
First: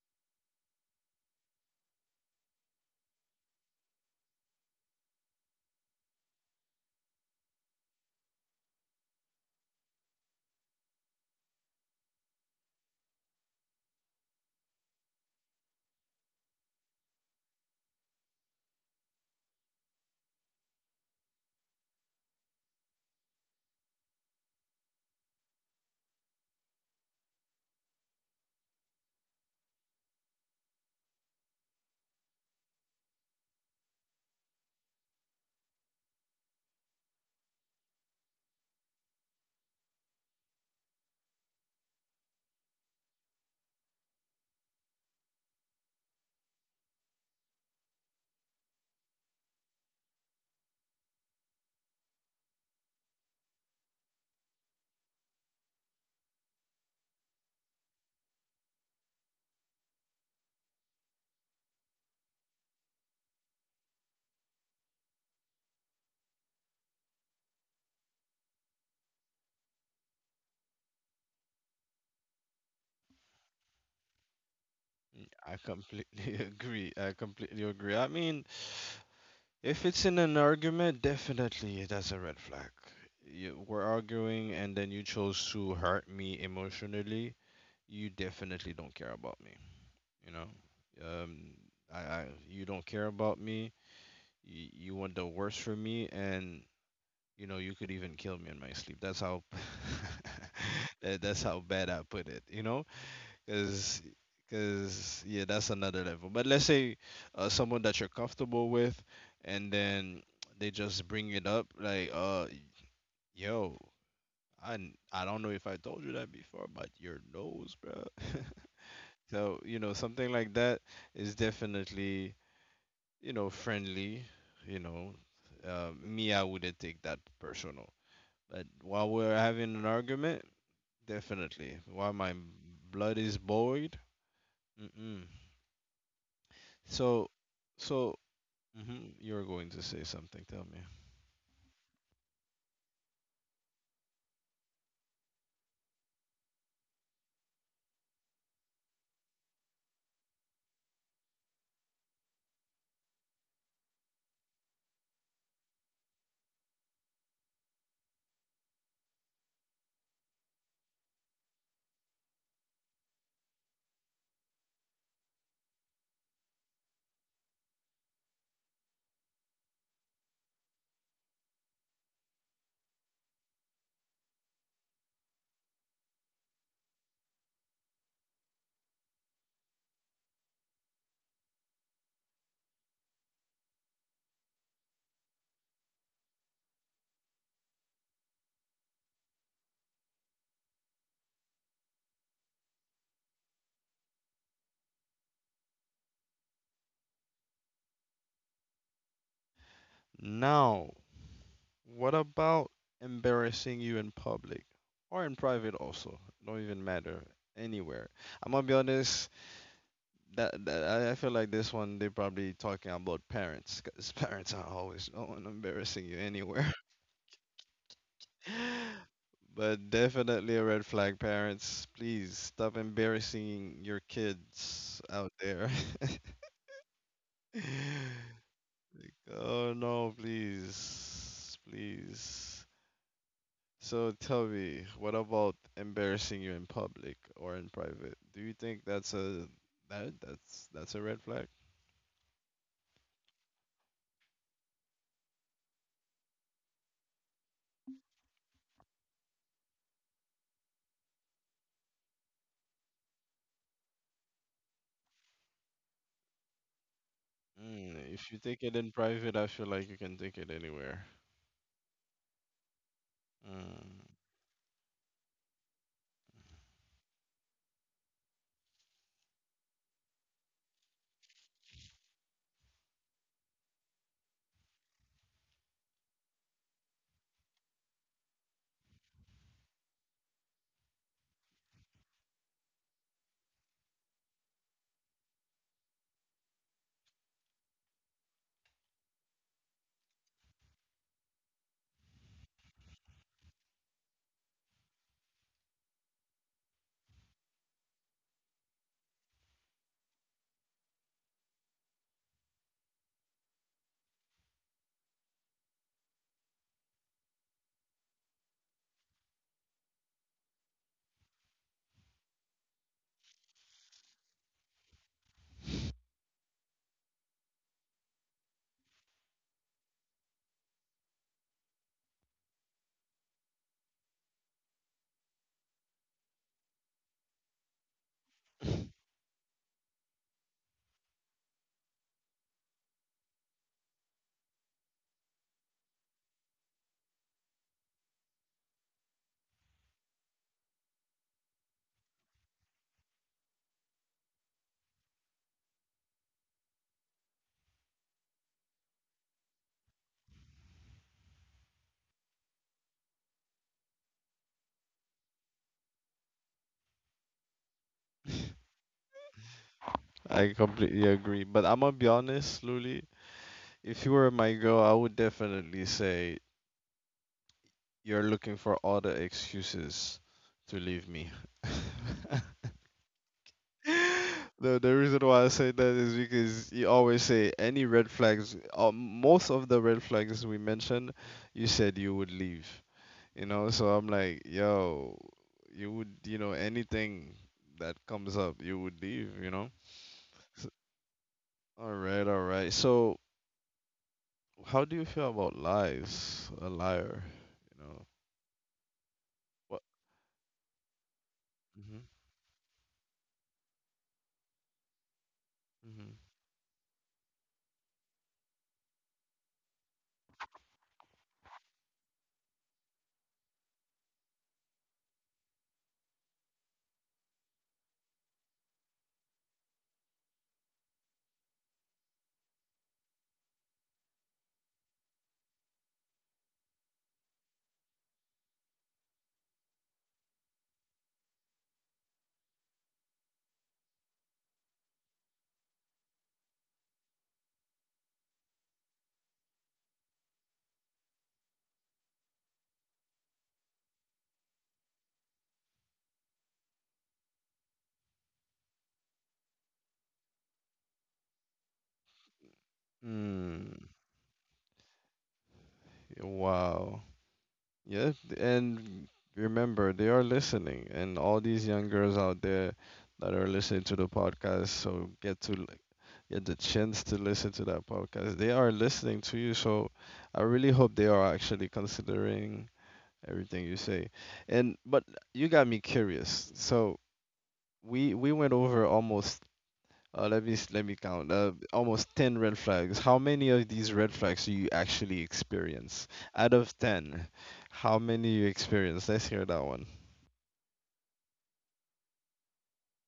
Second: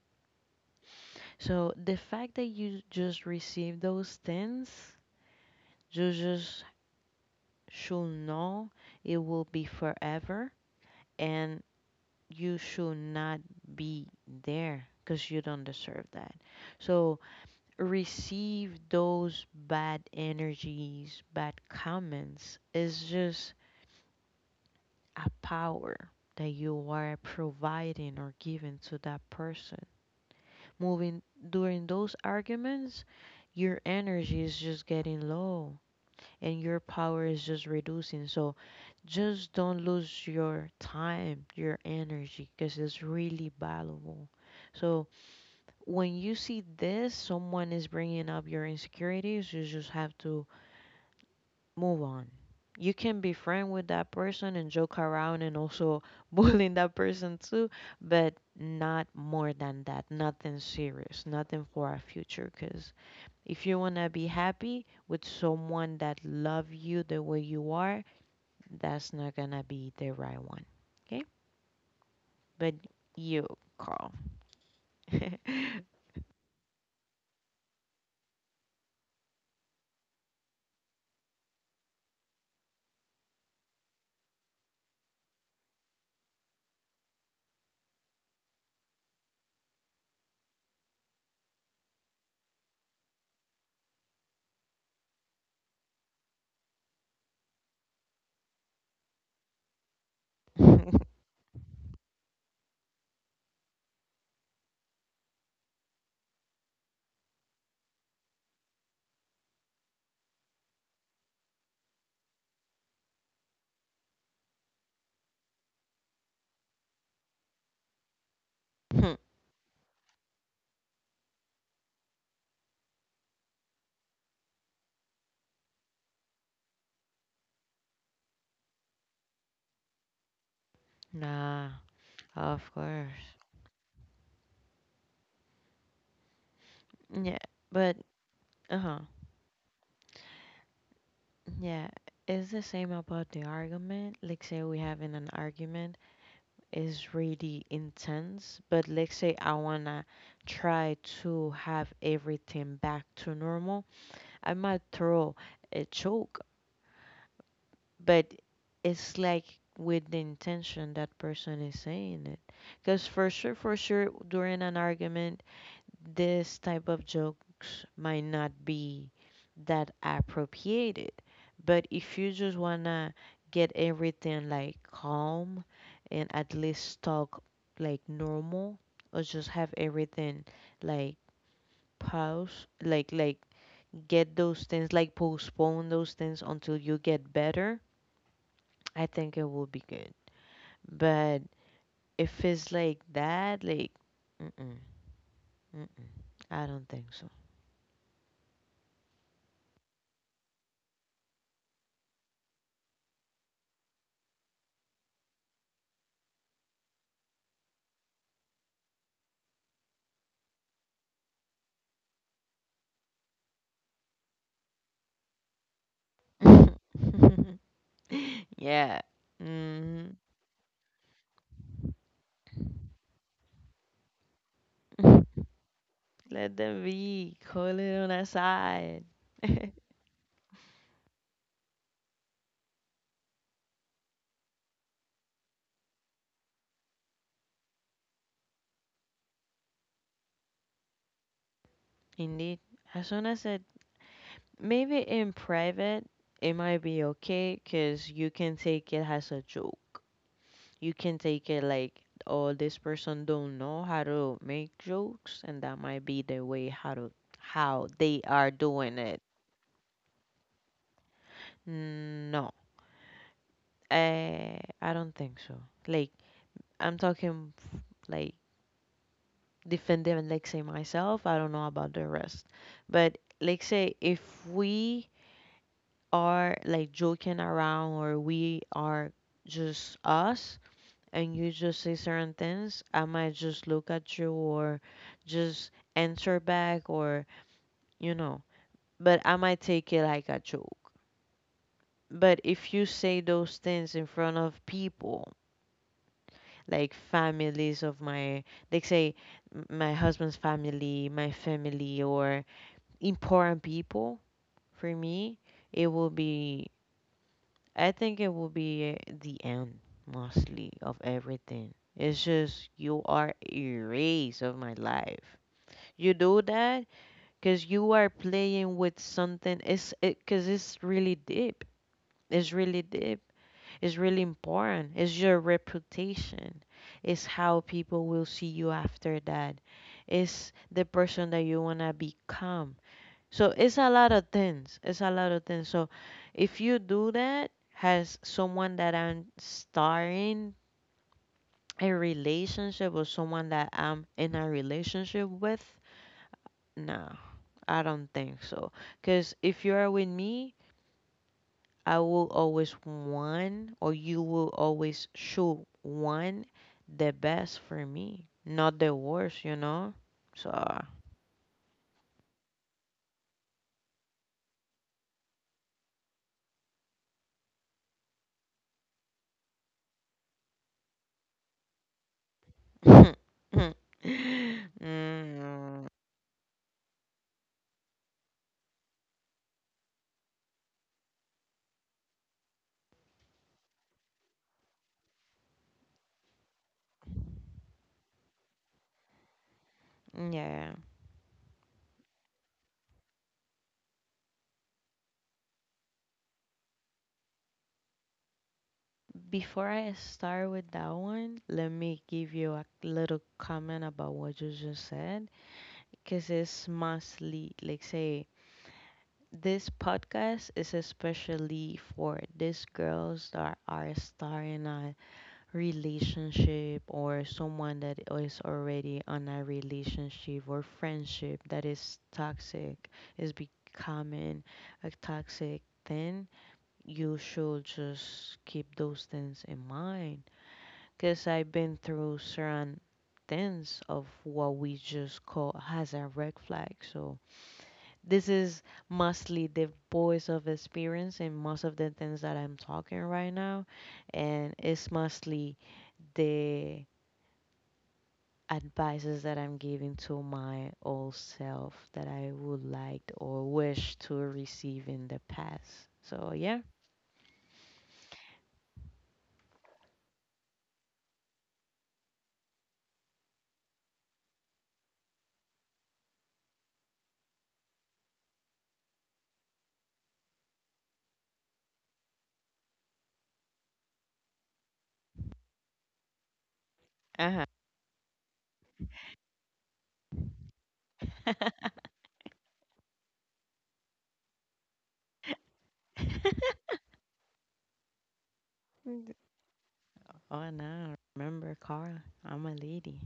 So the fact that you just receive those things, you just should know it will be forever, and you should not be there because you don't deserve that. So receive those bad energies, bad comments is just a power that you are providing or giving to that person. Moving during those arguments, your energy is just getting low and your power is just reducing. So just don't lose your time, your energy, because it's really valuable. So when you see this, someone is bringing up your insecurities, you just have to move on. You can be friend with that person and joke around and also bullying that person too, but not more than that. Nothing serious, nothing for our future. Because if you wanna be happy with someone that love you the way you are, that's not gonna be the right one. Okay? But you, Carl. Mm, I completely agree. I completely agree. I mean, if it's in an argument, definitely that's a red flag. You, we're arguing, and then you chose to hurt me emotionally. You definitely don't care about me. You know, um, I, I you don't care about me. You, you want the worst for me, and you know you could even kill me in my sleep. That's how that, that's how bad I put it. You know, because because yeah, that's another level. But let's say uh, someone that you're comfortable with, and then they just bring it up like, uh, yo, I n- I don't know if I told you that before, but your nose, bro. So, you know, something like that is definitely you know, friendly, you know, uh, me, I wouldn't take that personal. But while we're having an argument, Nah, definitely. While my of course. blood is boiled, mm-mm. So, Yeah, but so uh huh. mhm, you're going to say something. Tell me. Yeah, it's the same about the argument. Like, say we having an argument is really intense, but let's say I wanna try to have everything back to normal. I might throw a joke, but it's like with the intention that person is saying it. Because for sure, for sure, during an argument, this type of jokes might not be that appropriated. But if you just wanna get everything like calm and at least talk like normal, or just have everything like pause, like like get those things like postpone those things until you get better, I think it will be good. But if it's like that, like mm-mm, mm-mm, I don't think so. Now, what about embarrassing you in public or in private also? Don't even matter. Anywhere. I'm gonna be honest. That, that I I feel like this one they're probably talking about parents because parents are always the one embarrassing you anywhere. Yeah. But Mhm. definitely a red flag, parents. Please stop embarrassing your kids out there. Let them be. Call it on the side. Oh no, please, please. So tell me, what about embarrassing you in public or in private? Do you think that's a that that's that's a red flag? Indeed. As soon as it, maybe in private, it might be okay because you can take it as a joke. You can take it like, oh, this person don't know how to make jokes, and that might be the way how to how Mm, they if you are take it in doing it. private, I feel like you can take it anywhere. No, Mm. I I don't think so. Like I'm talking like Defend defending, like say myself. I don't know about the rest, but like say if we are like joking around or we are just us and you just say certain things, I might just look at you or just answer back, or you know, but I might take it like a joke. But if you say those things in front of people, like families of my, like say m- my husband's family, my family, or important people for me, it will be I think it will be the end mostly of everything. It's just you are erased of my life. You do that because you are playing with something. It's because it's really deep. It's really deep. It's really important. It's your reputation. It's how people will see you after that. It's the person that you want to become. So it's a lot of things. It's a lot of things. So if you do that, has someone that I'm starting a relationship, or someone that I'm in a relationship with, no, I don't think so. Because if you are with me, I will always want, or you will always show one, the best for me, not the worst, you know? So, I completely agree. But I'm gonna be honest, Luli. If you were my girl, I would definitely say you're looking for all the excuses to leave me. mm, The the reason why I say that is because you always say any red flags, uh, most of the red flags we mentioned, you said you would leave. You know, so I'm like, yo, you would, you know, anything that comes up, you would leave, you know? So, yeah. all right, all right. So, how do you feel about lies? A liar, you know? Before What? I start with that one, let Mhm. me give you a little comment about what you just said, Mhm. because it's mostly, like, say, this podcast is especially for these girls that are starting a relationship or someone that is already on a relationship or friendship that is toxic, is becoming a toxic thing. You should just keep those things in mind because I've been through certain things of what we just call has a red flag. So this is mostly the voice of experience and most of the things that I'm talking right now, and it's mostly the advices that I'm giving to my old self that I would like or Mm. wish to receive in the past. Yeah. So yeah. Wow. Yeah, and remember, they are listening, and all these young girls out there that are listening to the podcast, so get to get the chance to listen to that podcast. They are listening to you, so I really hope they are actually considering everything you say. And but you got me curious. So Uh huh. we we went over almost uh, let me s- let me count uh, almost ten red flags. How many of these red flags do you actually experience? Out of ten, how many you experience? Let's hear that one. Oh no, remember Carla? I'm a lady.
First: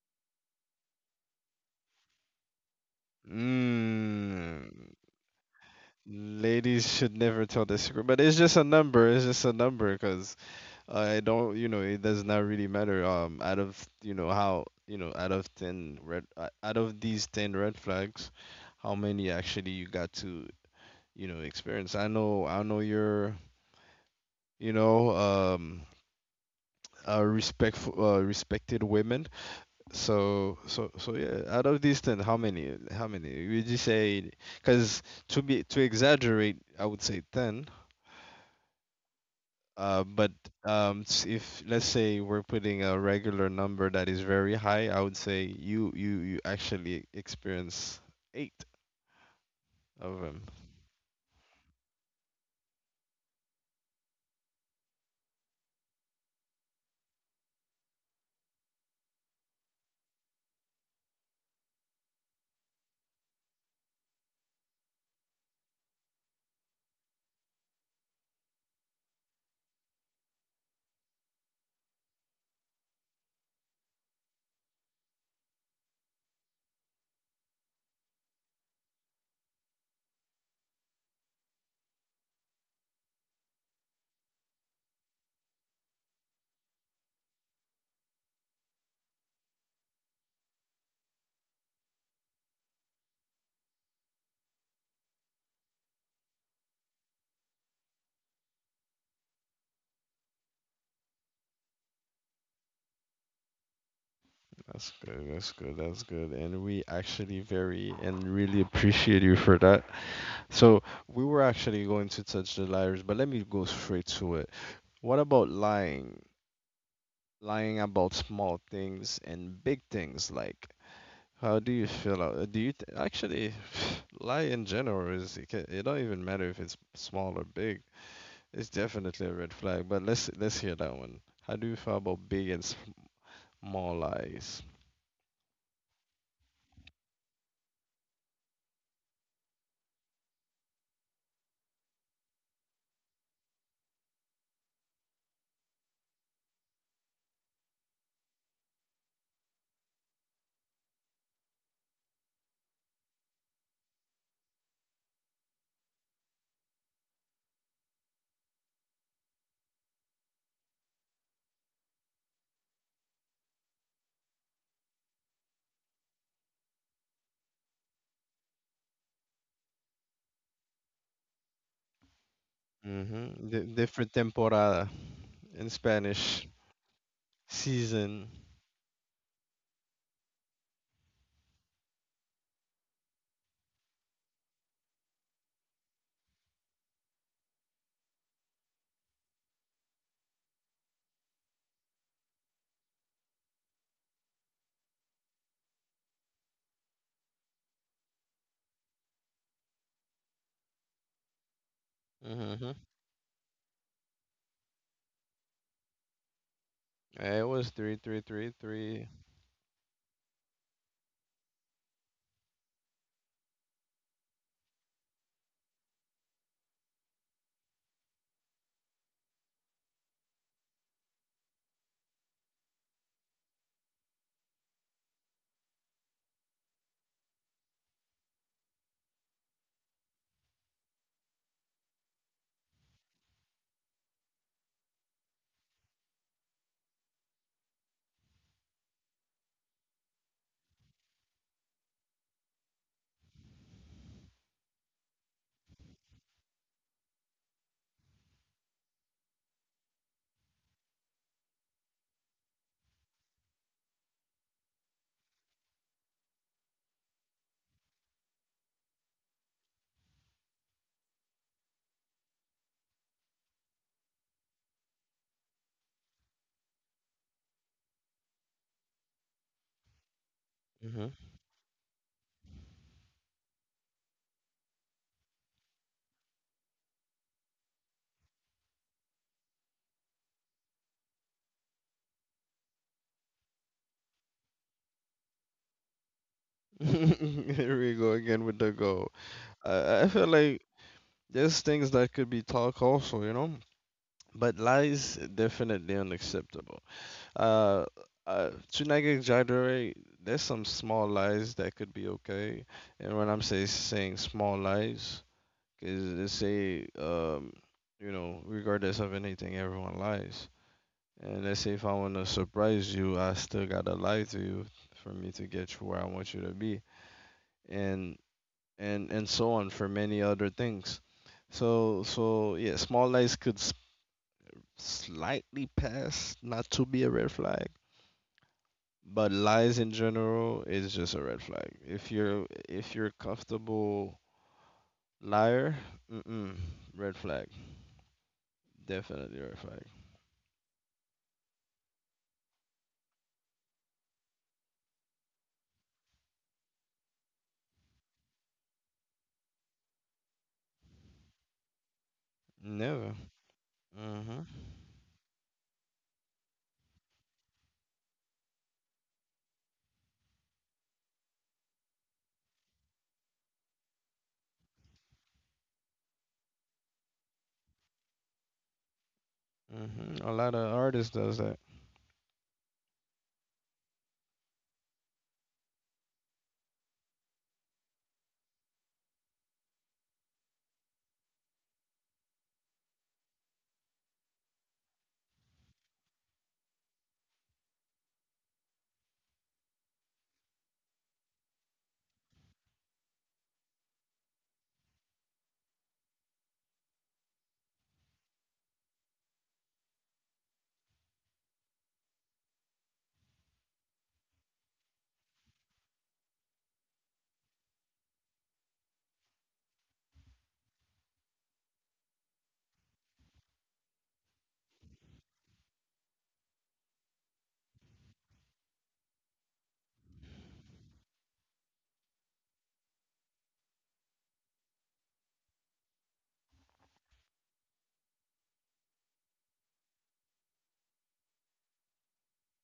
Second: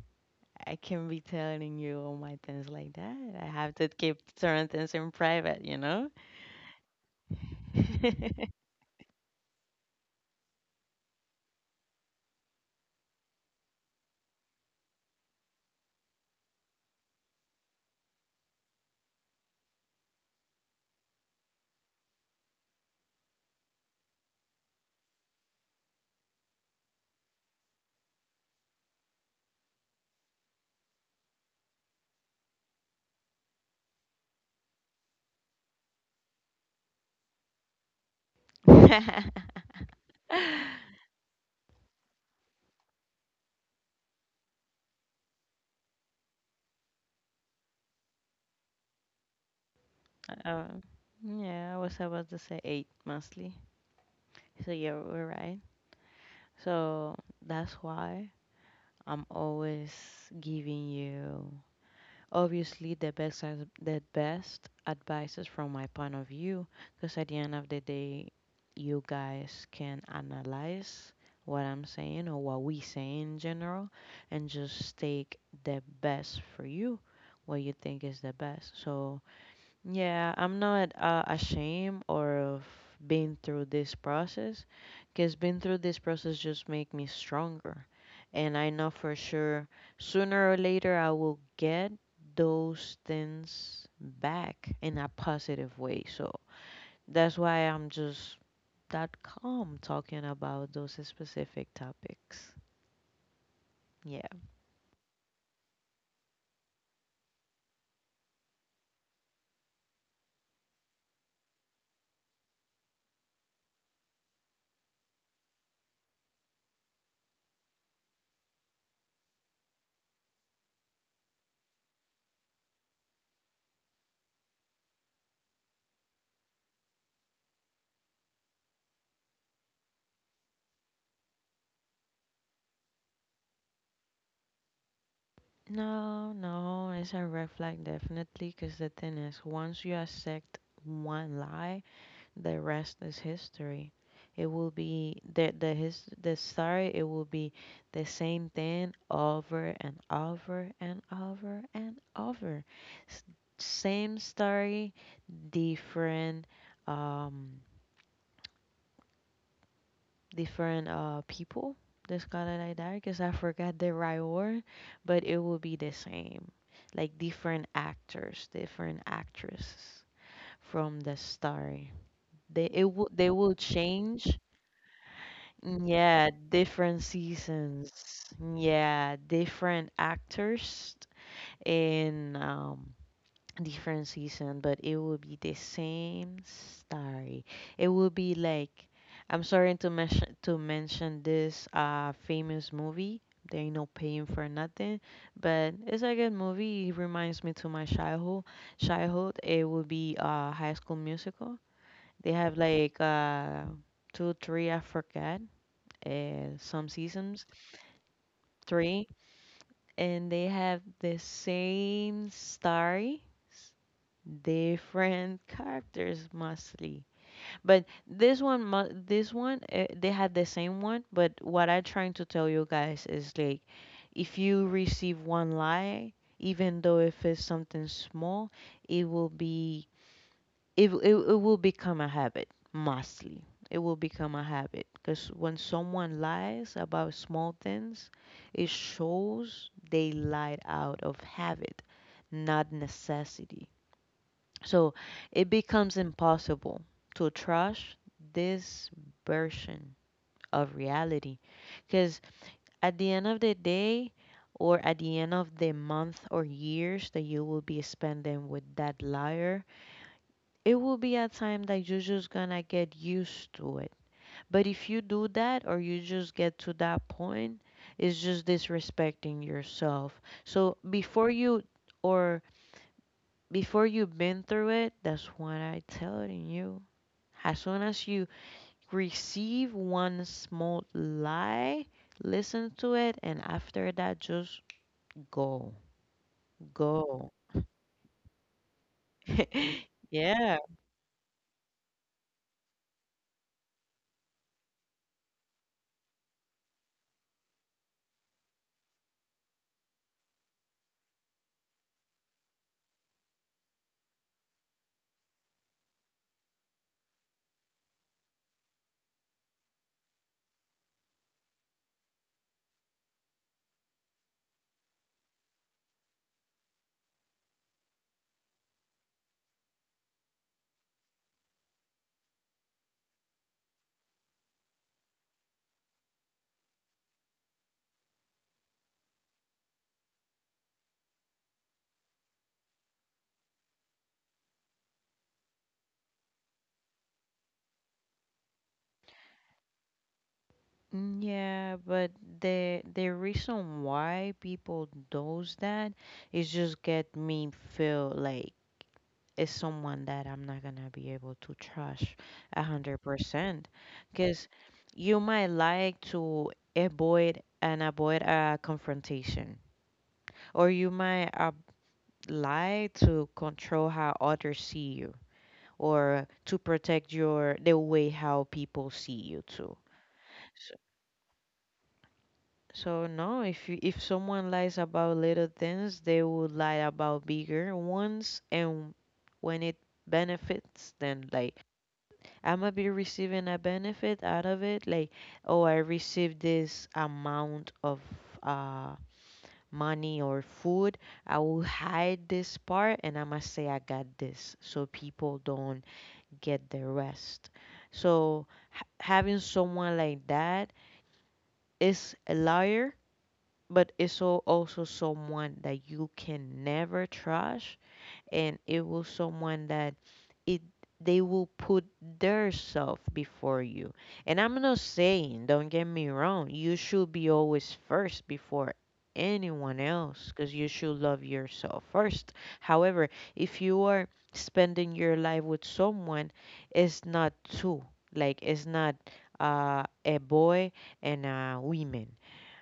I can't be telling you all my things like that. I have to keep Mm, certain things in private, you know? ladies should never tell the secret, but it's just a number. It's just a number because I don't, you know, it does not really matter. Um, out of you know how you know out of ten red uh, out of these ten red flags, how many actually you got to, you know, experience? I know, I know you're, you know, um a respectful uh, respected women. So so so yeah, out of these ten, how many? How many? Would you say? Because to be to exaggerate, I would say ten. Uh, but um, s- if let's say we're putting a regular number that is very high, I would say you you you actually experience eight of them. Um, yeah, I was about to say eight mostly. So yeah, we're right. So that's why I'm always giving you. Obviously, the best ad- the best advice is from my point of view, because at the end of the day, you guys can analyze what I'm saying or what we say in general, and just take the best for you, what you think is the best. So yeah, I'm not uh, ashamed or of being through this process, because being through this process just make me stronger, and I know for sure sooner or later I will get those things back in a positive way. So that's why I'm just that calm talking about those specific topics. Yeah. That's good. That's good. That's good. And we actually very and really appreciate you for that. So we were actually going to touch the liars, but let me go straight to it. What about lying? Lying about small things and big things like, how do you feel? a- Do you th actually lie in general is it, ca- it don't even matter if it's small or big. It's definitely a red flag. But let's let's hear that one. How do you feel about big and small lies? No, no, it's a red flag definitely, because the thing is, once you accept one lie, the rest is history. It will be the the his the, sorry. It will be the same thing over and over and over and over. S- Same story, different um different uh people. Just call it like that because I forgot the right word, but it will be the same. Like different actors, different actresses from the story. They it will they Mm-hmm. will D Different change. temporada in Mm, yeah, Spanish. different seasons. Season. Yeah, different actors in um different season, but it will be the same story. It will be like I'm sorry to mention to mention this uh famous movie. They ain't no paying for nothing, but it's a good movie. It reminds me to my childhood. Childhood. It will be uh High School Musical. They have Mm-hmm. like uh two, three, I forget, uh, some It seasons, was three, three, three, three, three. and they have the same story, s- different characters mostly. But this one, mu- this one, uh, they had the same one. But what I'm trying to tell you guys is like, if you receive one lie, even though if it's something small, it will be it, w- it, it will become a habit mostly. It will become a habit because when someone lies about small things, it shows they lied out of habit, not necessity. So it becomes impossible to trust this version of reality, because at the end of the day, or at the end of the month or years that you will be spending with that liar, it will be a time that you're just gonna get used to it. But if you do that or you just get to that point, it's just disrespecting yourself. So Mm-hmm. before you or before you've been through it, that's what I telling you. As soon as you receive one small lie, listen to it and after that just go. Go. Here we go again with the go. I, I feel Yeah. like there's things that could be talk also, you know? But lies definitely unacceptable. Uh, uh, to not exaggerate, there's some small lies that could be okay. And when I'm say, saying small lies, because let's say, um, you know, regardless of anything, everyone lies. And let's say if I want to surprise you, I still gotta lie to you for me to get you where I want you to be, and and and so on for many other things. So so yeah, small lies could s- slightly past not to be a red flag, but lies in general is just a red flag. If you're if you're a comfortable liar, mm-mm, red flag, definitely red flag. Mm, Yeah, but the the reason why people does that is just get me feel like it's someone that I'm not gonna be able to trust a hundred Never. percent. Mhm. Cause you might like to avoid and avoid a confrontation, or you might uh, like to control how others see you, or to protect your the way how people see you too. Mhm. A lot of artists does that. So no, if you, if someone lies about little things, they will lie about bigger ones, and when it benefits, then like I'm gonna be receiving a benefit out of it, like oh I received this amount of uh money or food, I will hide this part and I'm gonna say I got this, so people don't get the rest. So ha having someone like that is a liar but it's al- also someone that you can never trust and it will someone that it they will put their self before you and I'm not saying don't get me wrong you should be always first before anyone else because you should love yourself first however if you are spending your life with someone it's not two like it's not uh, a boy and a woman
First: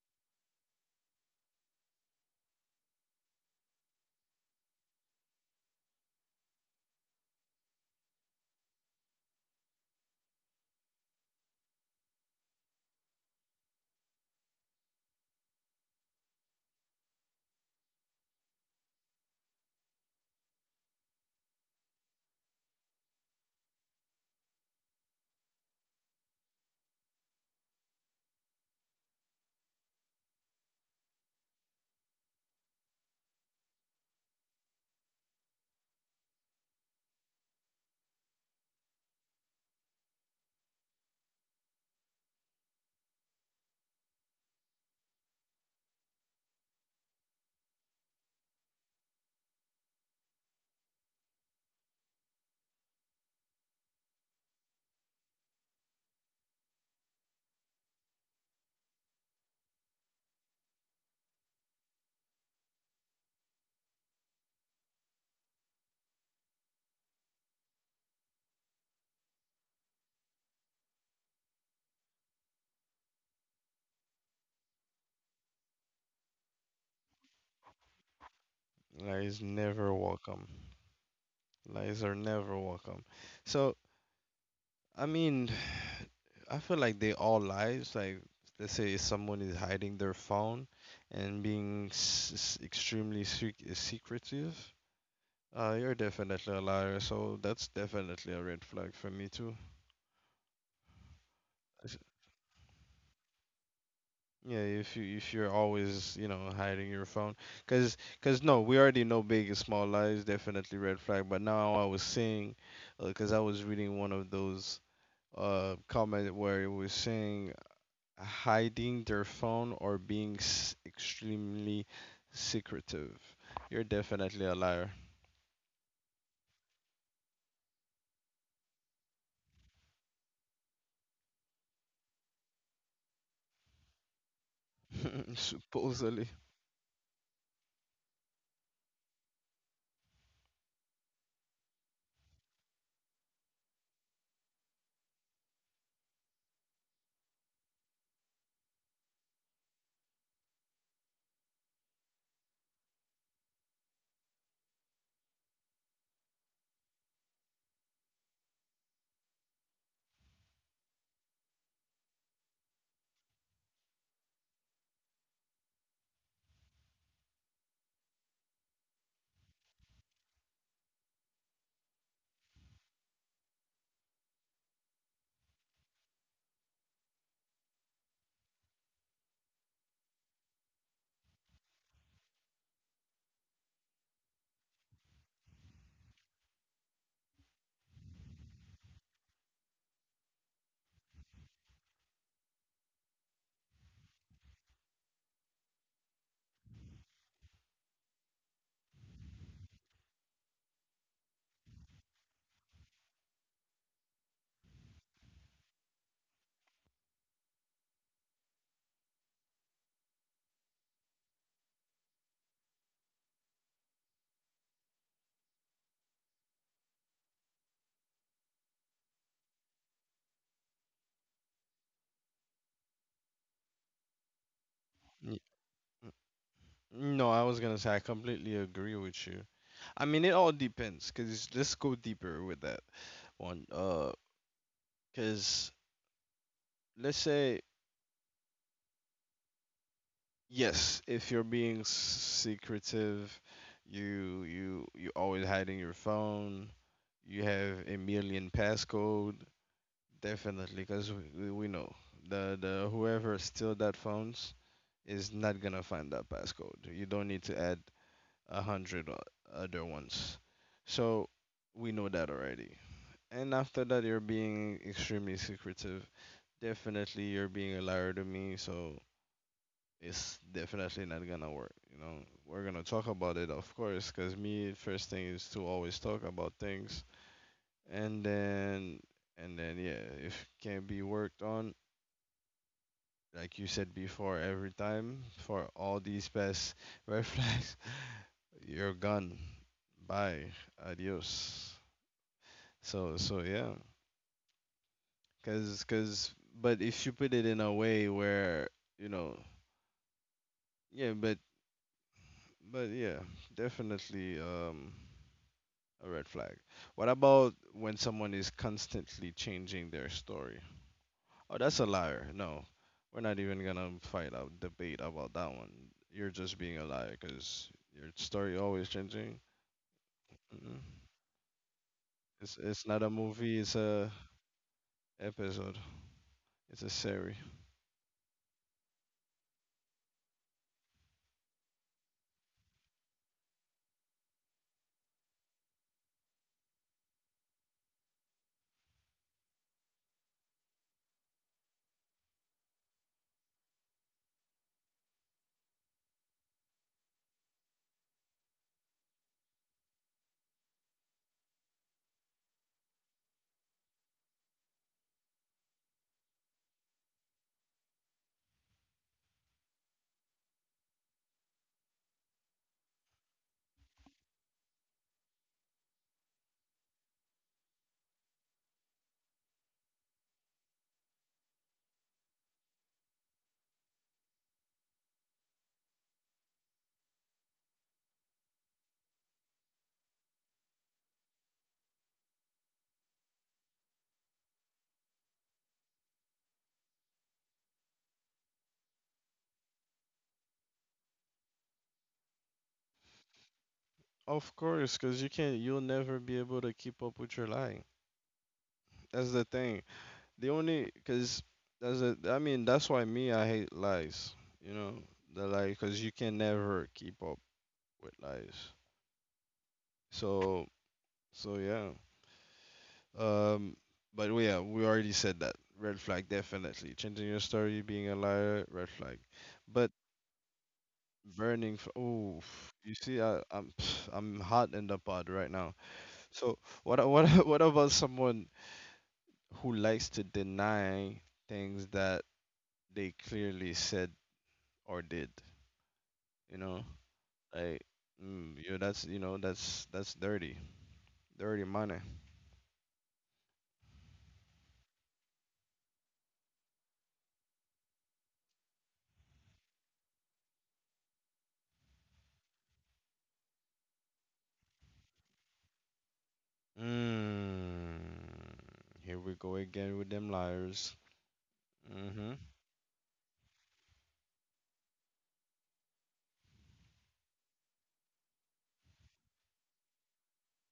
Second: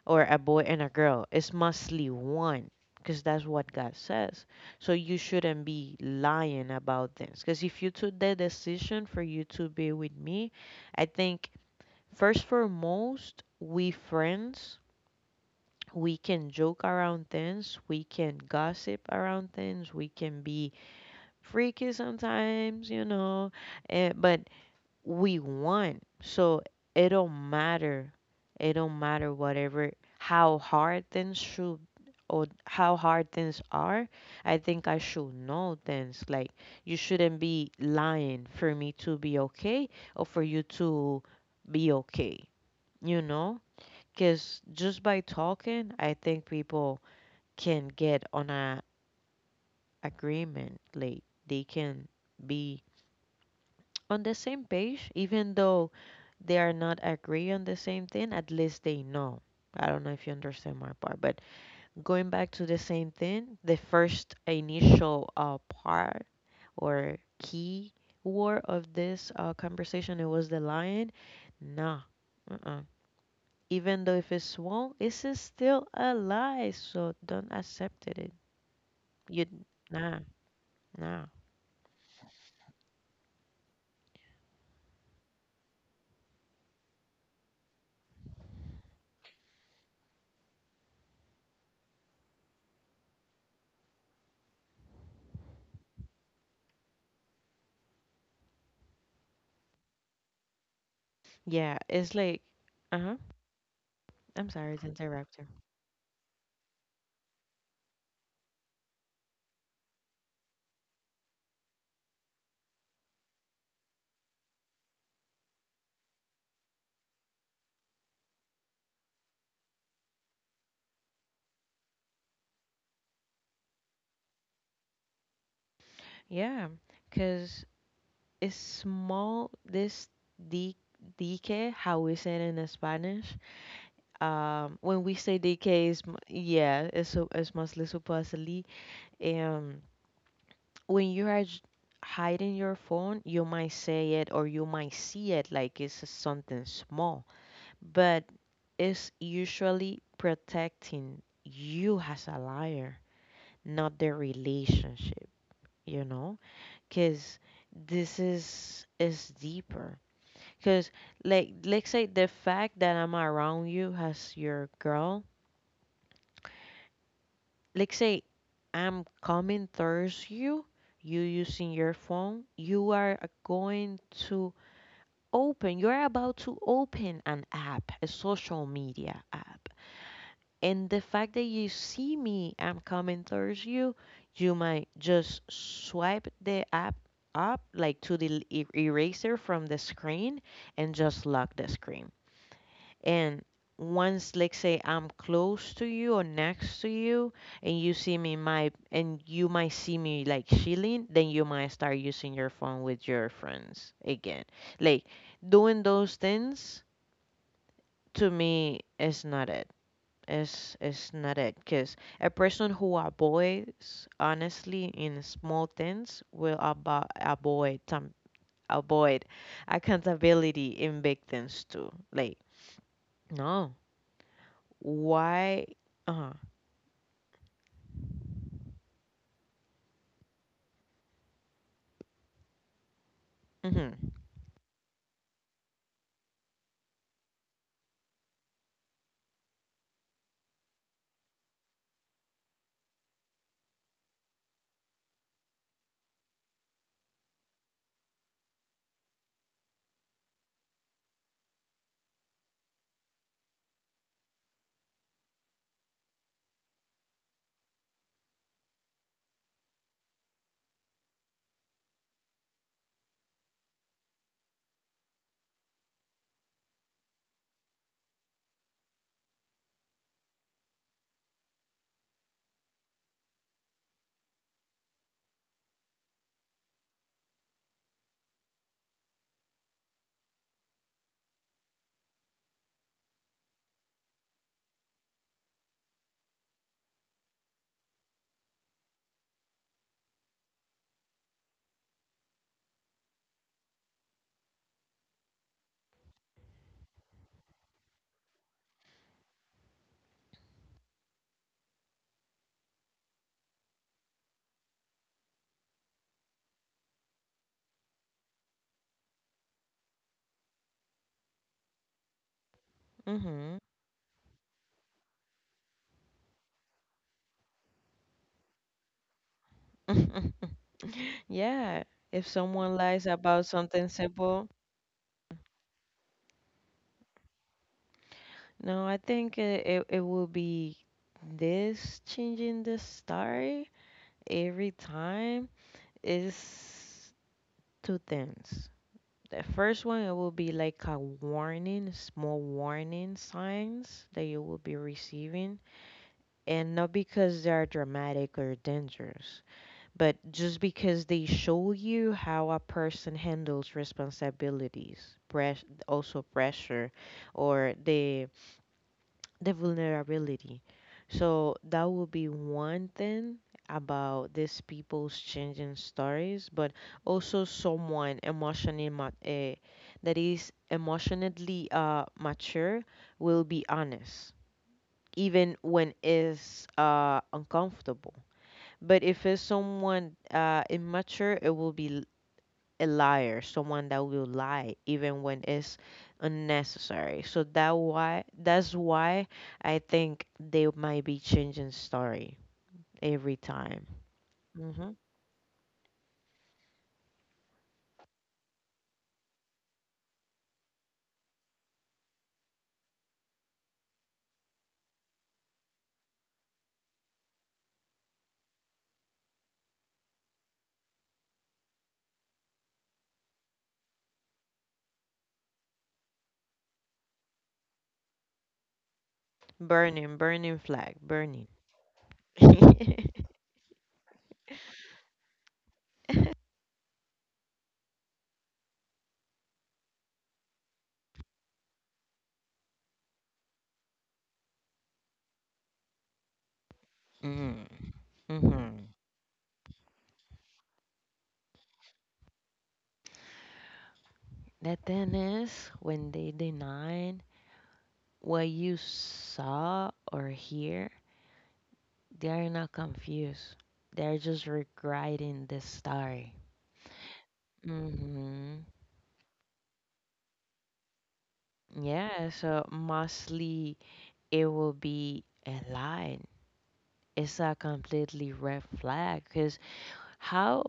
or a boy and a girl. It's mostly one because that's what God says. So you shouldn't be lying about this. Because if you took the decision for you to be with me, I think first foremost, we friends, we can joke around things, we can gossip around things, we can be freaky sometimes, you know, And but we want. So it don't matter. It don't matter whatever how hard things should or how hard things are. I think I should know things. Like you shouldn't be lying for me to be okay or for you to be okay. You know? Because just by talking, I think people can get on a agreement. Like they can be on the same page, even though they are not agree on the same thing, at least they know. I don't know if you understand my part, but going back to the same thing, the first initial uh, part or key word of this uh, conversation, it was the lion. Nah, uh-uh. Even though if it's small, it's a still a lie, so don't accept it. Lies You, never nah, welcome. nah. Lies are never welcome. So I mean, I feel like they all lies. Like let's say someone is hiding their phone and being s- s- extremely sec- secretive. Uh, you're definitely a liar. So that's definitely a red flag for me too. Yeah, If- it's like, uh-huh. I'm Yeah, sorry to if you if interrupt you. you're always, you know, hiding your phone, cause cause no, we already know big and small lies definitely red flag. But now I was seeing, uh 'cause cause I was reading one of those uh comment where it was saying hiding their phone or being s- extremely secretive. You're definitely a liar. Yeah, because Is small this D, DK, how we say it in Spanish. Um, when we say D K is m- Supposedly. yeah, es, es más le supo. Um, when you are j- hiding your phone, you might say it or you might see it like it's something small, but it's usually protecting you as a liar, not the relationship. You know, because this is is deeper. Because, like, let's say the fact that I'm around you as your girl, let's say I'm coming towards you, you using your phone, you are going to open, you're about to open an app, a social media app. And the fact that you see me, I'm coming towards you, you might just swipe the app up, like to the l- e- eraser from the screen, and just lock the screen. And once, let's say, I'm close to you or next to you, and you see me my and you might see me like chilling, then you might start using your phone with your friends again. Like doing those things to me is not it. It's it's not it. Cause a person who avoids honestly in small things will abo- avoid some avoid accountability in big things too. Like no Y- Why uh-huh. No, I was gonna say I completely agree with you. I mean, it all depends. Cause let's go deeper with that one. Mhm. Uh, cause let's say yes, if you're being s- secretive, you you you always hiding your phone. You have a million passcode. Definitely, because we, we know the the whoever steal that phones is not gonna find that passcode. You don't need to add a hundred o- other ones. So we know that already. And after that, you're being extremely secretive. Definitely, you're being a liar to me. So it's definitely not gonna work. You know, we're gonna talk about it, of course, because me first thing is to always talk about things, and then and then yeah, if can't be worked on, like you said before, every time for all these best red flags, you're gone. Bye. Adios. So so yeah, cause cause but if you put it in a way where, you know, yeah, but but yeah, definitely um a red flag. What about when someone is constantly changing their story? Oh, that's a liar. No, we're not Mhm. even gonna fight out debate about that one. You're just being a liar because your story always changing. Mm-mm. Yeah, if It's someone it's not lies a about movie. It's something a simple, episode. It's a series. no, I think it, it, it will be this changing the story every time is two things. The first one, it will be like a warning, small warning signs that you will be receiving, and not because they are dramatic or dangerous, but just because they show you how a person handles responsibilities, press, also pressure, or the the vulnerability. So that would be one thing about these people's changing stories, but also someone emotionally ma- eh, that is emotionally uh, mature will be honest, even when it's uh, uncomfortable but if it's someone uh, immature, it will be l- a liar, someone that will lie even when it's unnecessary. So that why that's why I think they might be changing story every time. Of Hmm. course, cause you can't. You'll never be able to keep up with your lying. That's the thing. The only cause that's a, I mean that's why me I hate lies. You know the lie cause you can never keep up with lies. So so yeah. Um. But we yeah we already said that red flag definitely changing your story being a liar red flag. But Burning, burning flag, burning. burning. F oh, you see, I, I'm I'm hot in the pot right now. So what a- what a- what about someone who likes to deny things that they clearly said or did? You know, Mm. like mm, you Mm-hmm. that's you know that's that's dirty, dirty money. The thing is, when they deny what you saw or hear, they're not confused. They're just regretting the story. Mm, Mm-hmm. here we go again with them liars. Yeah, Mm-hmm. so mostly it will be a lie. It's a completely red flag because how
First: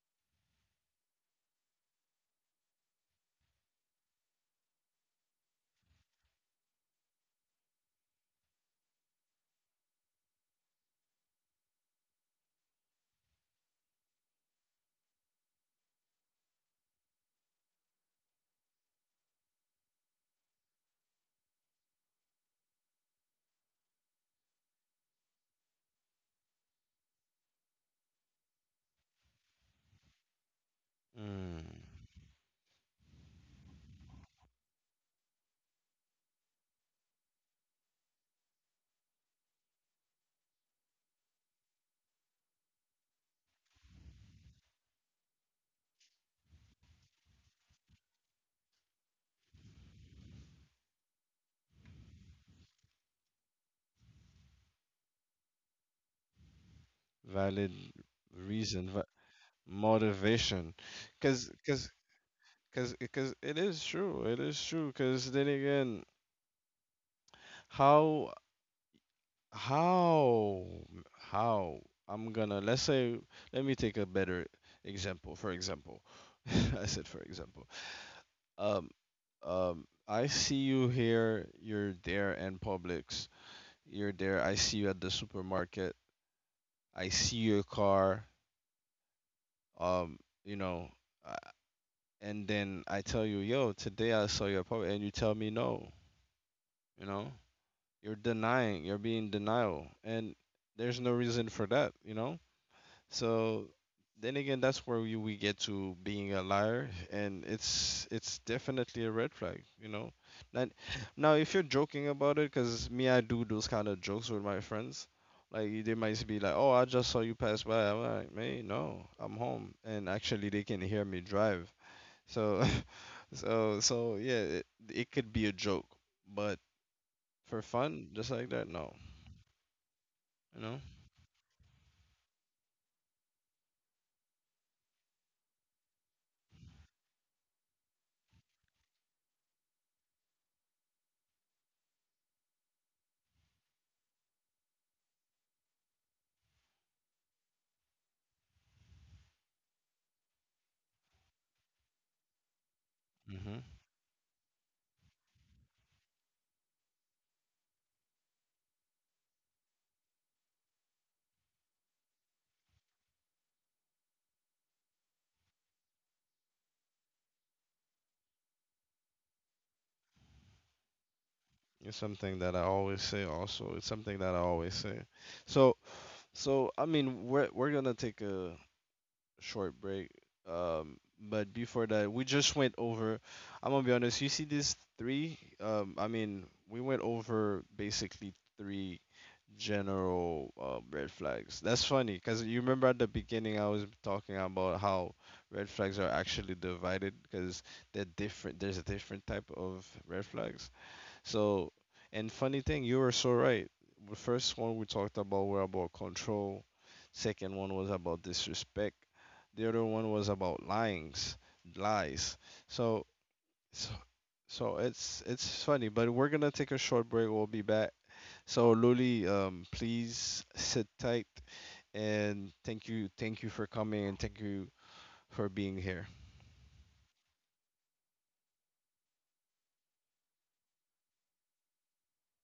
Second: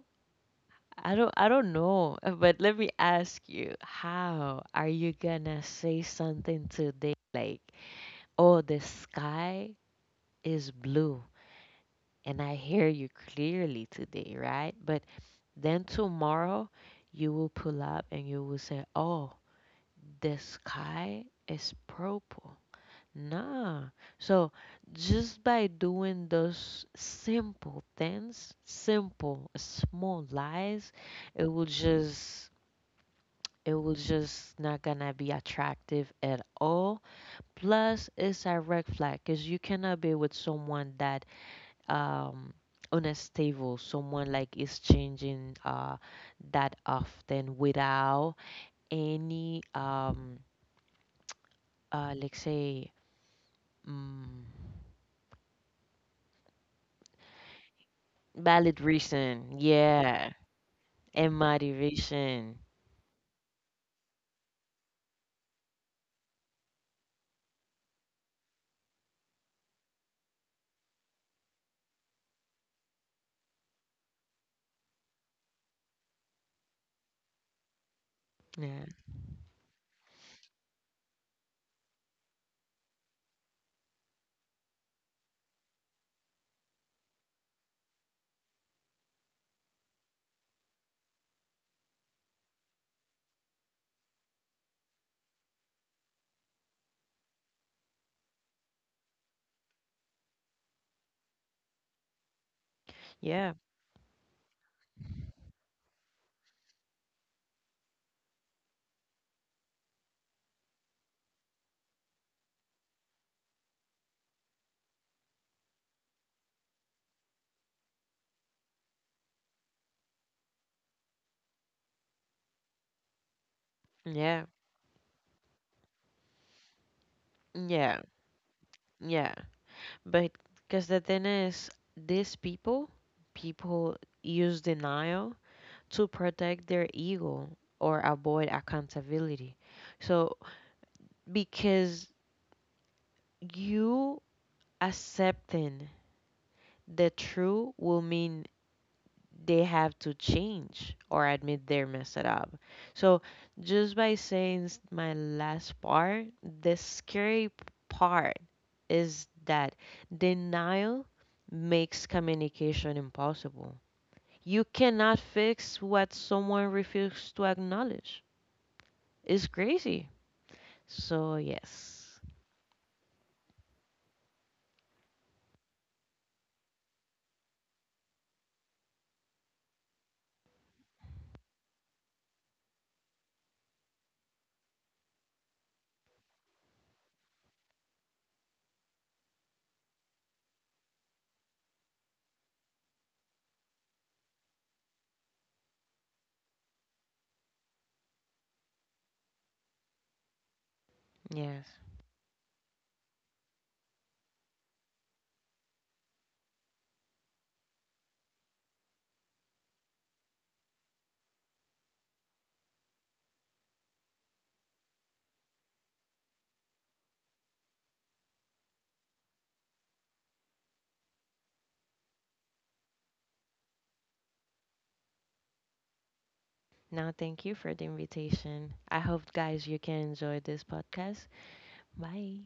I don't I don't know, but let me ask you, how are you gonna say something today like, "Oh, the sky is blue," and I hear you clearly today, right? But then tomorrow you will pull up and you will say, "Oh, the sky is purple." Nah. So just by doing those simple things, simple small lies, it Mm. will just it will just not gonna be attractive at all. Plus, it's a red flag because you cannot be with someone that um unstable, someone like is changing uh that often without any um uh let's say mm, Valid valid reason, va reason yeah motivation. and Cause, cause, motivation Cause, cause it is true. It is true. Cause then again, how, how, how I'm gonna let's say let me take a better example. For example, I said for example. yeah Um, um, I see you here. You're there in Publix. You're there. I see you at the supermarket. I see your car. Um, you know, uh, and then I tell you, yo, today I saw your Publix, and you tell me no. You know. You're denying, you're being denial, and there's no reason for that, you know? yeah So then again, that's where we, we get to being a liar, and it's it's definitely a red flag, you know? Now, now if you're joking about it, because me, I do those kind of jokes with my friends. Like they might be like, "Oh, I just saw you pass by." I'm like, "Man, no, I'm home." And actually, they can hear me drive. So, so, so yeah yeah, it, it could be a joke, but for yeah fun, just like that, no. yeah but You know? because the thing is these people people use denial to protect their ego or avoid accountability so because you accepting the truth will mean they have to change or admit they're messed up. So Hmm. just by saying s- my last part, the scary part is that denial makes communication impossible. You cannot fix what someone refuses to acknowledge. It's crazy. So It's yes. something that I always say also. It's something that I always say. So so I mean we're we're gonna take a short break. Um but before that we just went over, I'm gonna be honest, you see these three? Um I mean we went over basically three general uh, red flags. That's funny because you remember at the beginning I was talking about how red flags are actually divided because they're different. There's a different type of red flags. Yes. So, and funny thing, you were so right. The first one we talked about were about control. Second one was about disrespect. The other one was about lyings, lies. So, so, so it's it's funny, but we're gonna take a short break. We'll be back. So, Luli, um, please sit tight, and thank you, thank you for coming, and thank you for being here. Now thank you for the invitation. I hope guys you can enjoy this podcast. Bye.